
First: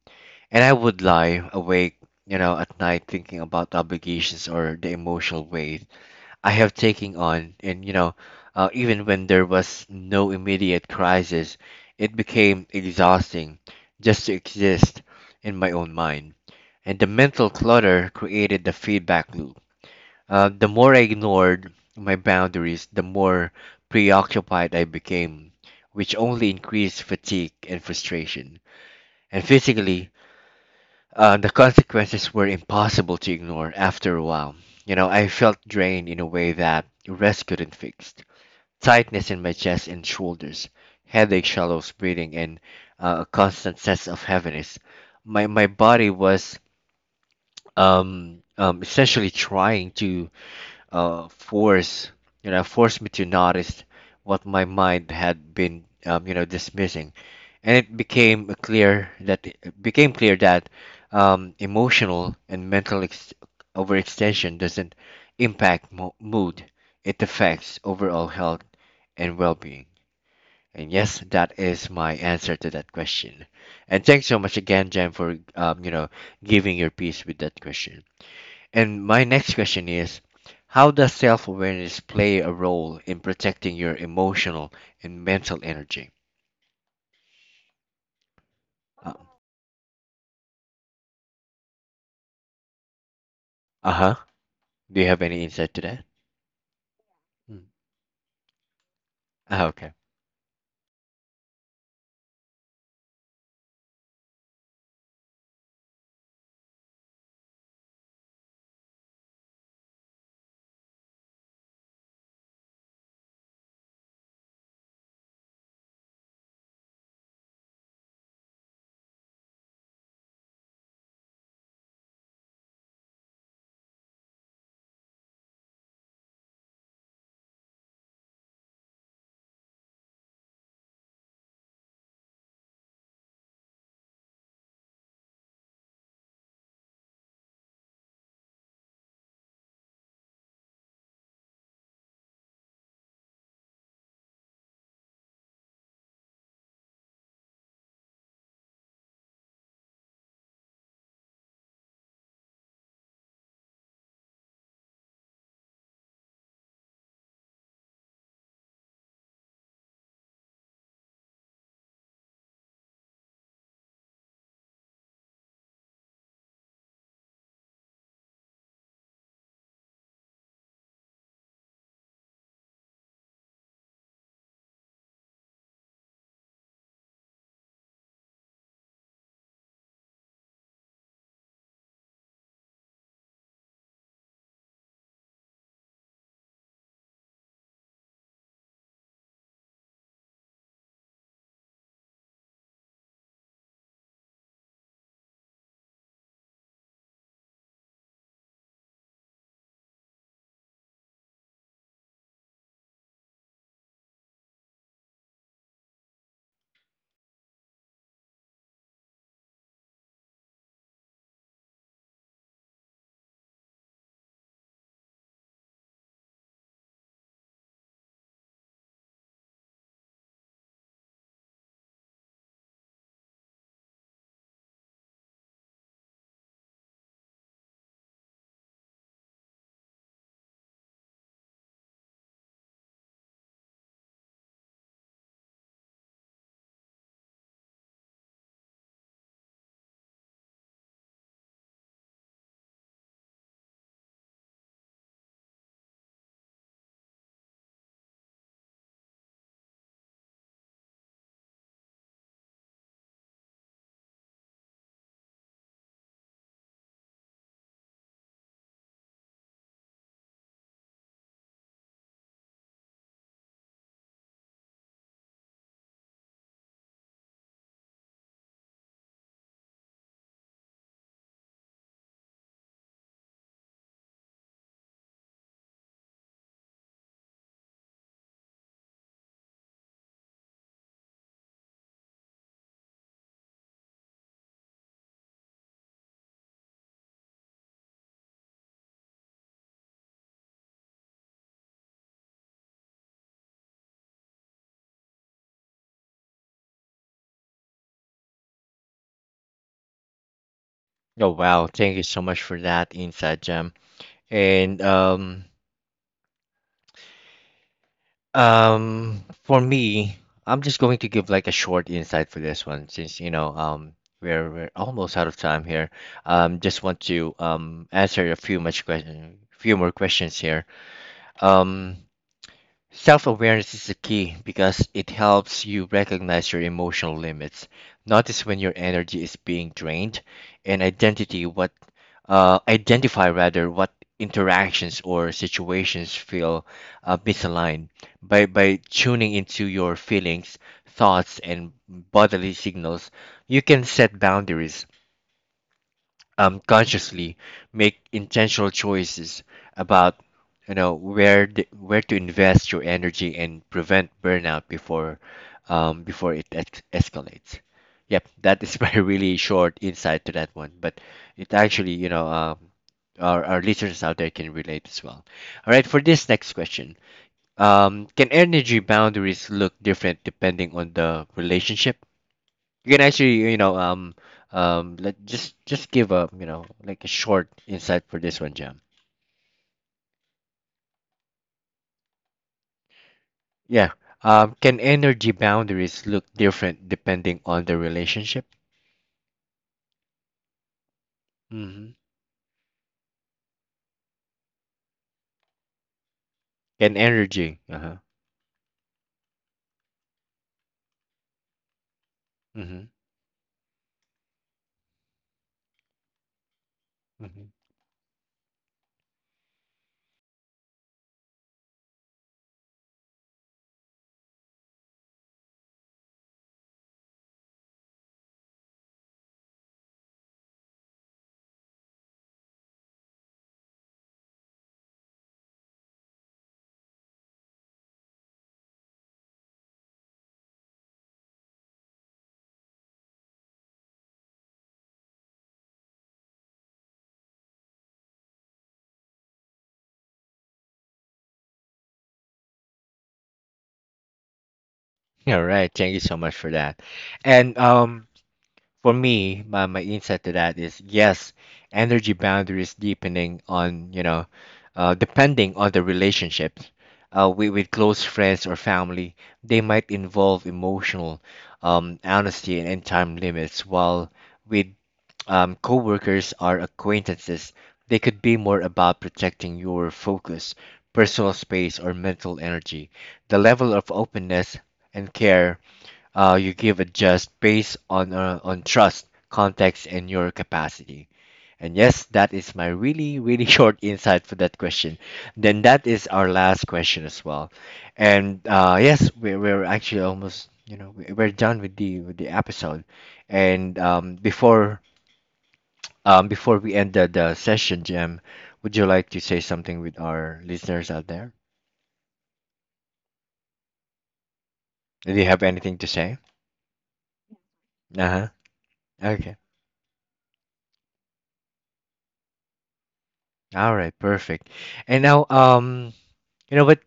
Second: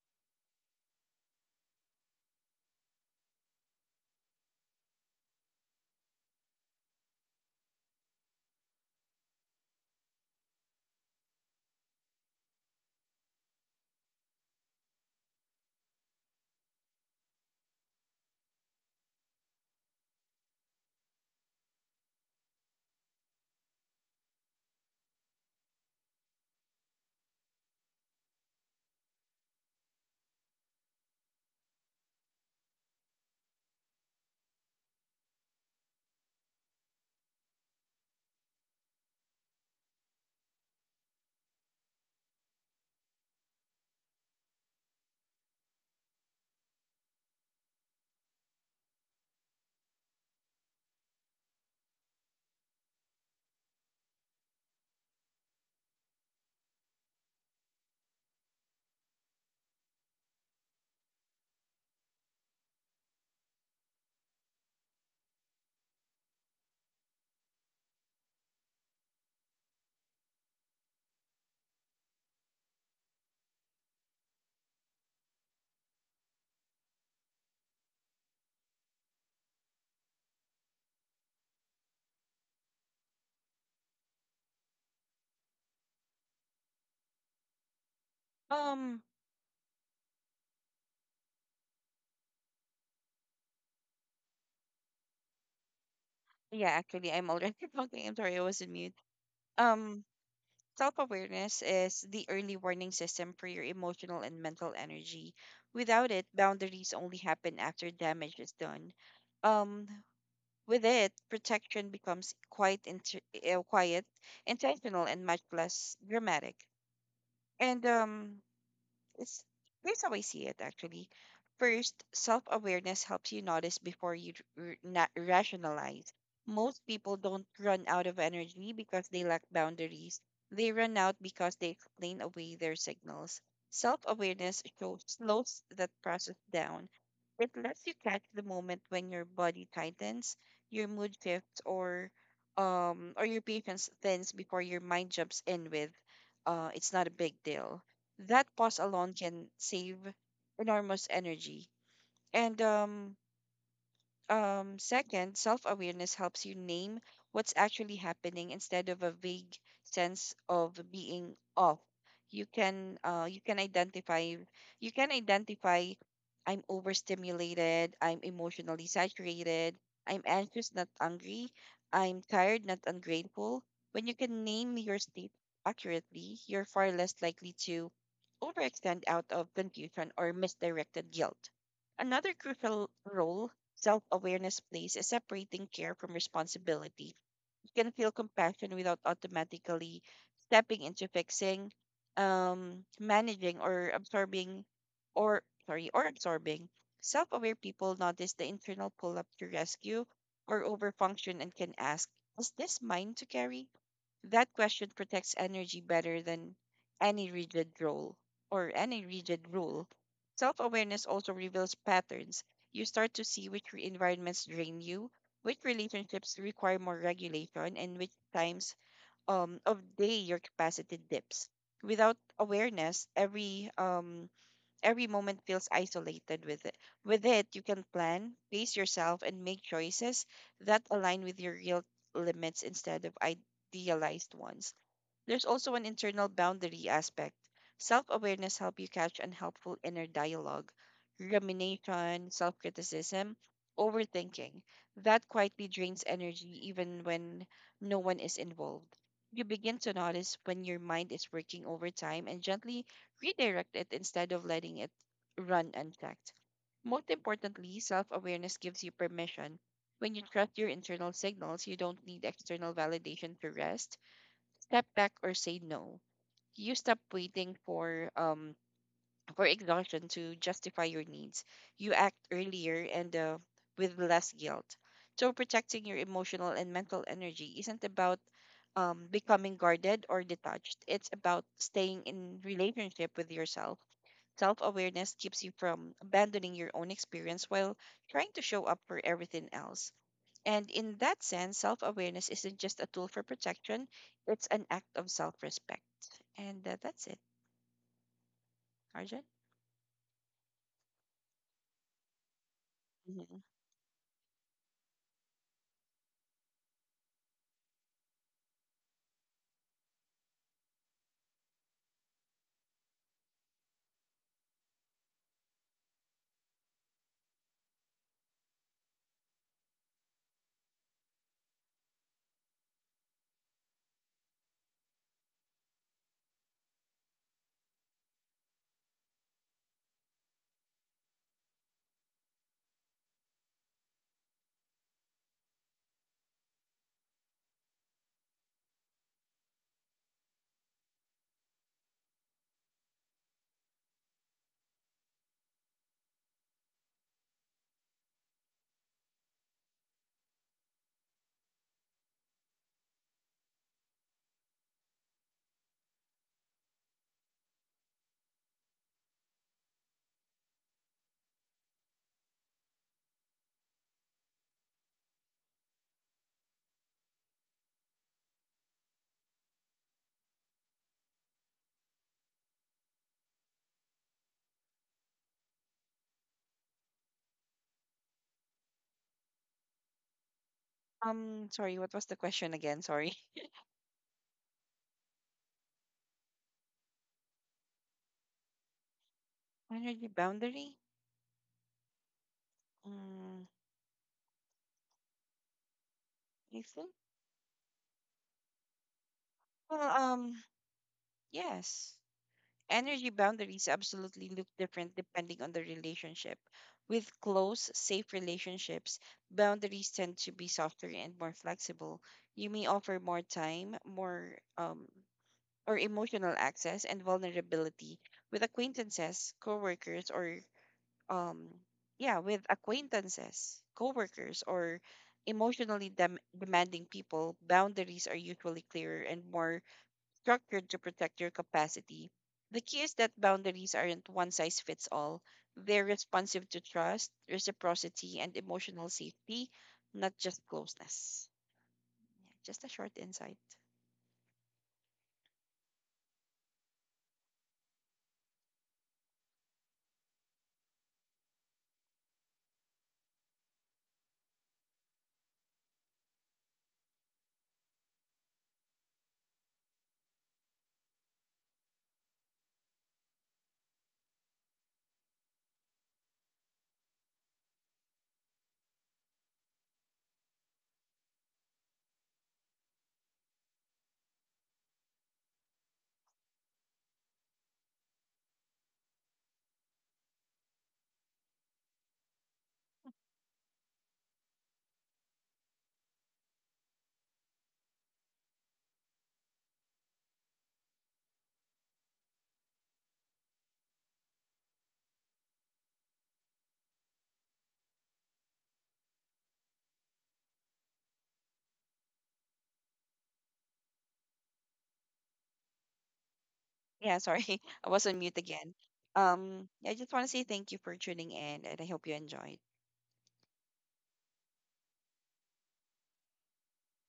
Speaker 1: And I would lie awake, you know, at night thinking about obligations or the emotional weight I have taken on, and you know, uh, even when there was no immediate crisis, it became exhausting just to exist in my own mind. And the mental clutter created the feedback loop. Uh, the more I ignored my boundaries, the more preoccupied I became, which only increased fatigue and frustration. And physically, uh, the consequences were impossible to ignore after a while. You know, I felt drained in a way that rest couldn't fix. Tightness in my chest and shoulders, headache, shallow breathing, and uh, a constant sense of heaviness. My my body was, um, um, essentially trying to uh, force, you know, forced me to notice what my mind had been, um, you know, dismissing, and it became a clear that it became clear that, um, emotional and mental ex- overextension doesn't impact mo- mood, it affects overall health and well-being. And yes, that is my answer to that question, and thanks so much again, Jen, for, um, you know, giving your piece with that question. And my next question is, how does self awareness play a role in protecting your emotional and mental energy?
Speaker 2: Um.
Speaker 1: Uh huh. Do you have any insight to that?
Speaker 2: Yeah, actually, I'm already
Speaker 1: Mm.
Speaker 2: talking. I'm sorry, I was in mute.
Speaker 1: Ah, okay.
Speaker 2: Um, Self-awareness is the early warning system for your emotional and mental energy. Without it, boundaries only happen after damage is done. Um, with it, protection becomes quite int uh, quiet, intentional, and much less dramatic. And um, it's, Here's how I see it actually. First, self awareness helps you notice before you r- na rationalize. Most people don't run out of energy because they lack boundaries, they run out because they explain away their signals. Self awareness shows slows that process down. It lets you catch the moment when your body tightens, your mood shifts, or um, or your patience thins before your mind jumps in with, uh, it's not a big deal. That pause alone can save enormous energy. And um, um, Second, self awareness helps you name what's actually happening instead of a vague sense of being off. You can uh, you can identify you can identify I'm overstimulated, I'm emotionally saturated, I'm anxious, not angry, I'm tired, not ungrateful. When you can name your state accurately, you're far less likely to overextend out of confusion or misdirected guilt. Another crucial role self awareness plays is separating care from responsibility. You can feel compassion without automatically stepping into fixing, um, managing, or absorbing, or sorry, or absorbing. Self aware people notice the internal pull up to rescue or overfunction and can ask, is this mine to carry? That question protects energy better than any rigid rule or any rigid rule. Self awareness also reveals patterns. You start to see which re- environments drain you, which relationships require more regulation, and which times um, of day your capacity dips. Without awareness, every um, every moment feels isolated with it. With it, you can plan, pace yourself, and make choices that align with your real limits instead of idealized ones. There's also an internal boundary aspect. Self awareness helps you catch unhelpful inner dialogue, rumination, self criticism, overthinking. That quietly drains energy even when no one is involved. You begin to notice when your mind is working overtime and gently redirect it instead of letting it run unchecked. Most importantly, self awareness gives you permission. When you trust your internal signals, you don't need external validation to rest, step back or say no. You stop waiting for um for exhaustion to justify your needs. You act earlier and uh, with less guilt. So protecting your emotional and mental energy isn't about um, becoming guarded or detached. It's about staying in relationship with yourself. Self awareness keeps you from abandoning your own experience while trying to show up for everything else. And in that sense, self awareness isn't just a tool for protection, it's an act of self respect. And uh, That's it, Arjun.
Speaker 1: Oh, wow. Thank you so much for that
Speaker 2: Hmm.
Speaker 1: insight, Jam. And um, um, for me, I'm just going to give like a short insight for this one since, you know, um, we're, we're almost out of time here. Um, just want to um, answer a few much question, few more questions here. Um, Self awareness is the key because it helps you recognize your emotional limits, notice when your energy is being drained, and identity what uh, identify rather what interactions or situations feel uh, misaligned. By by tuning into your feelings, thoughts, and bodily signals, you can set boundaries um, consciously, make intentional choices about, you know, where the, where to invest your energy and prevent burnout before um, before it ex- escalates. Yep, that is my really short insight to that one, but it actually, you know, um, our our listeners out there can relate as well. All right, for this next question, um, can energy boundaries look different depending on the relationship? You can actually, you know, um um let just just give a, you know, like a short insight for this one, Jam.
Speaker 2: Um, sorry, what was the question again? Sorry.
Speaker 1: Yeah, um, can energy boundaries look different depending on the relationship?
Speaker 2: Energy boundary?
Speaker 1: Mm-hmm.
Speaker 2: Mm, I think.
Speaker 1: Can energy, uh-huh.
Speaker 2: Well, um, yes.
Speaker 1: Mm-hmm.
Speaker 2: Energy boundaries absolutely look different depending on the relationship. With
Speaker 1: Mm-hmm.
Speaker 2: close, safe relationships, boundaries tend to be softer and more flexible. You may offer more time, more um, or emotional access and vulnerability with acquaintances, coworkers, or um, yeah, with acquaintances, coworkers, or emotionally dem- demanding people, boundaries are usually clearer and more structured to protect your capacity. The key is that boundaries aren't one size fits all. They're responsive to trust, reciprocity, and emotional safety, not just closeness. Yeah, just a short insight.
Speaker 1: All right, thank you so much for that. And um, for me, my, my insight to that is yes, energy boundaries deepening on, you know, uh, depending on the relationships. Uh, with, with close friends or family, they might involve emotional, um, honesty and, and time limits, while with um, coworkers or acquaintances, they could be more about protecting your focus, personal space, or mental energy. The level of openness and care uh, you give a just based on uh, on trust, context, and your capacity. And yes, that is my really really short insight for that question. Then that is our last question as well. And uh, yes, we're, we're actually almost, you know, we- we're done with the with the episode. And um, before um, before we end the, the session, Jim, would you like to say something with our listeners out there? Do you have anything to say?
Speaker 2: Yeah, sorry. I was on
Speaker 1: Uh
Speaker 2: mute
Speaker 1: huh.
Speaker 2: again.
Speaker 1: Okay.
Speaker 2: Um, yeah, I just want to say thank you for tuning in and I hope you enjoyed.
Speaker 1: All right. Perfect. And now, um, you know what?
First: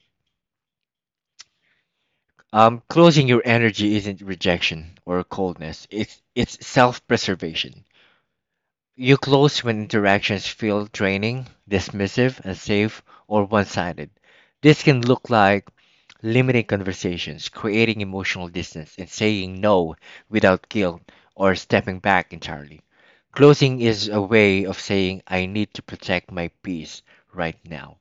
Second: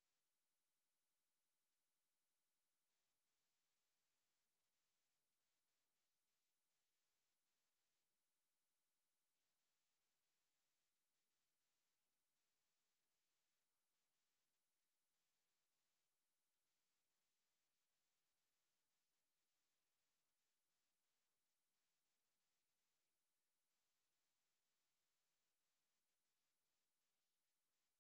Speaker 1: Um, closing your energy isn't rejection or coldness. It's it's self-preservation. You close when interactions feel draining, dismissive, unsafe, or one-sided. This can look like limiting conversations, creating emotional distance, and saying no without guilt or stepping back entirely. Closing is a way of saying I need to protect my peace right now,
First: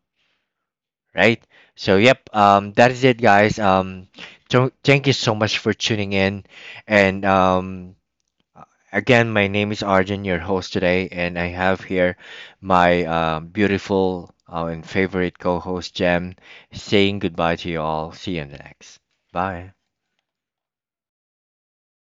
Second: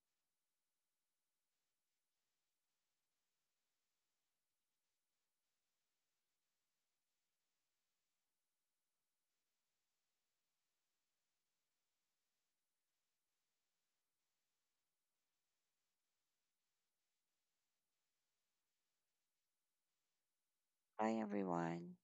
Speaker 1: right? So yep, um, that is it, guys. Um, so, thank you so much for tuning in, and um, again, my name is Arjun, your host today, and I have here my um, beautiful uh, and favorite co-host Jem, saying goodbye to you all. See you in the next. Bye.
Speaker 2: Bye, everyone.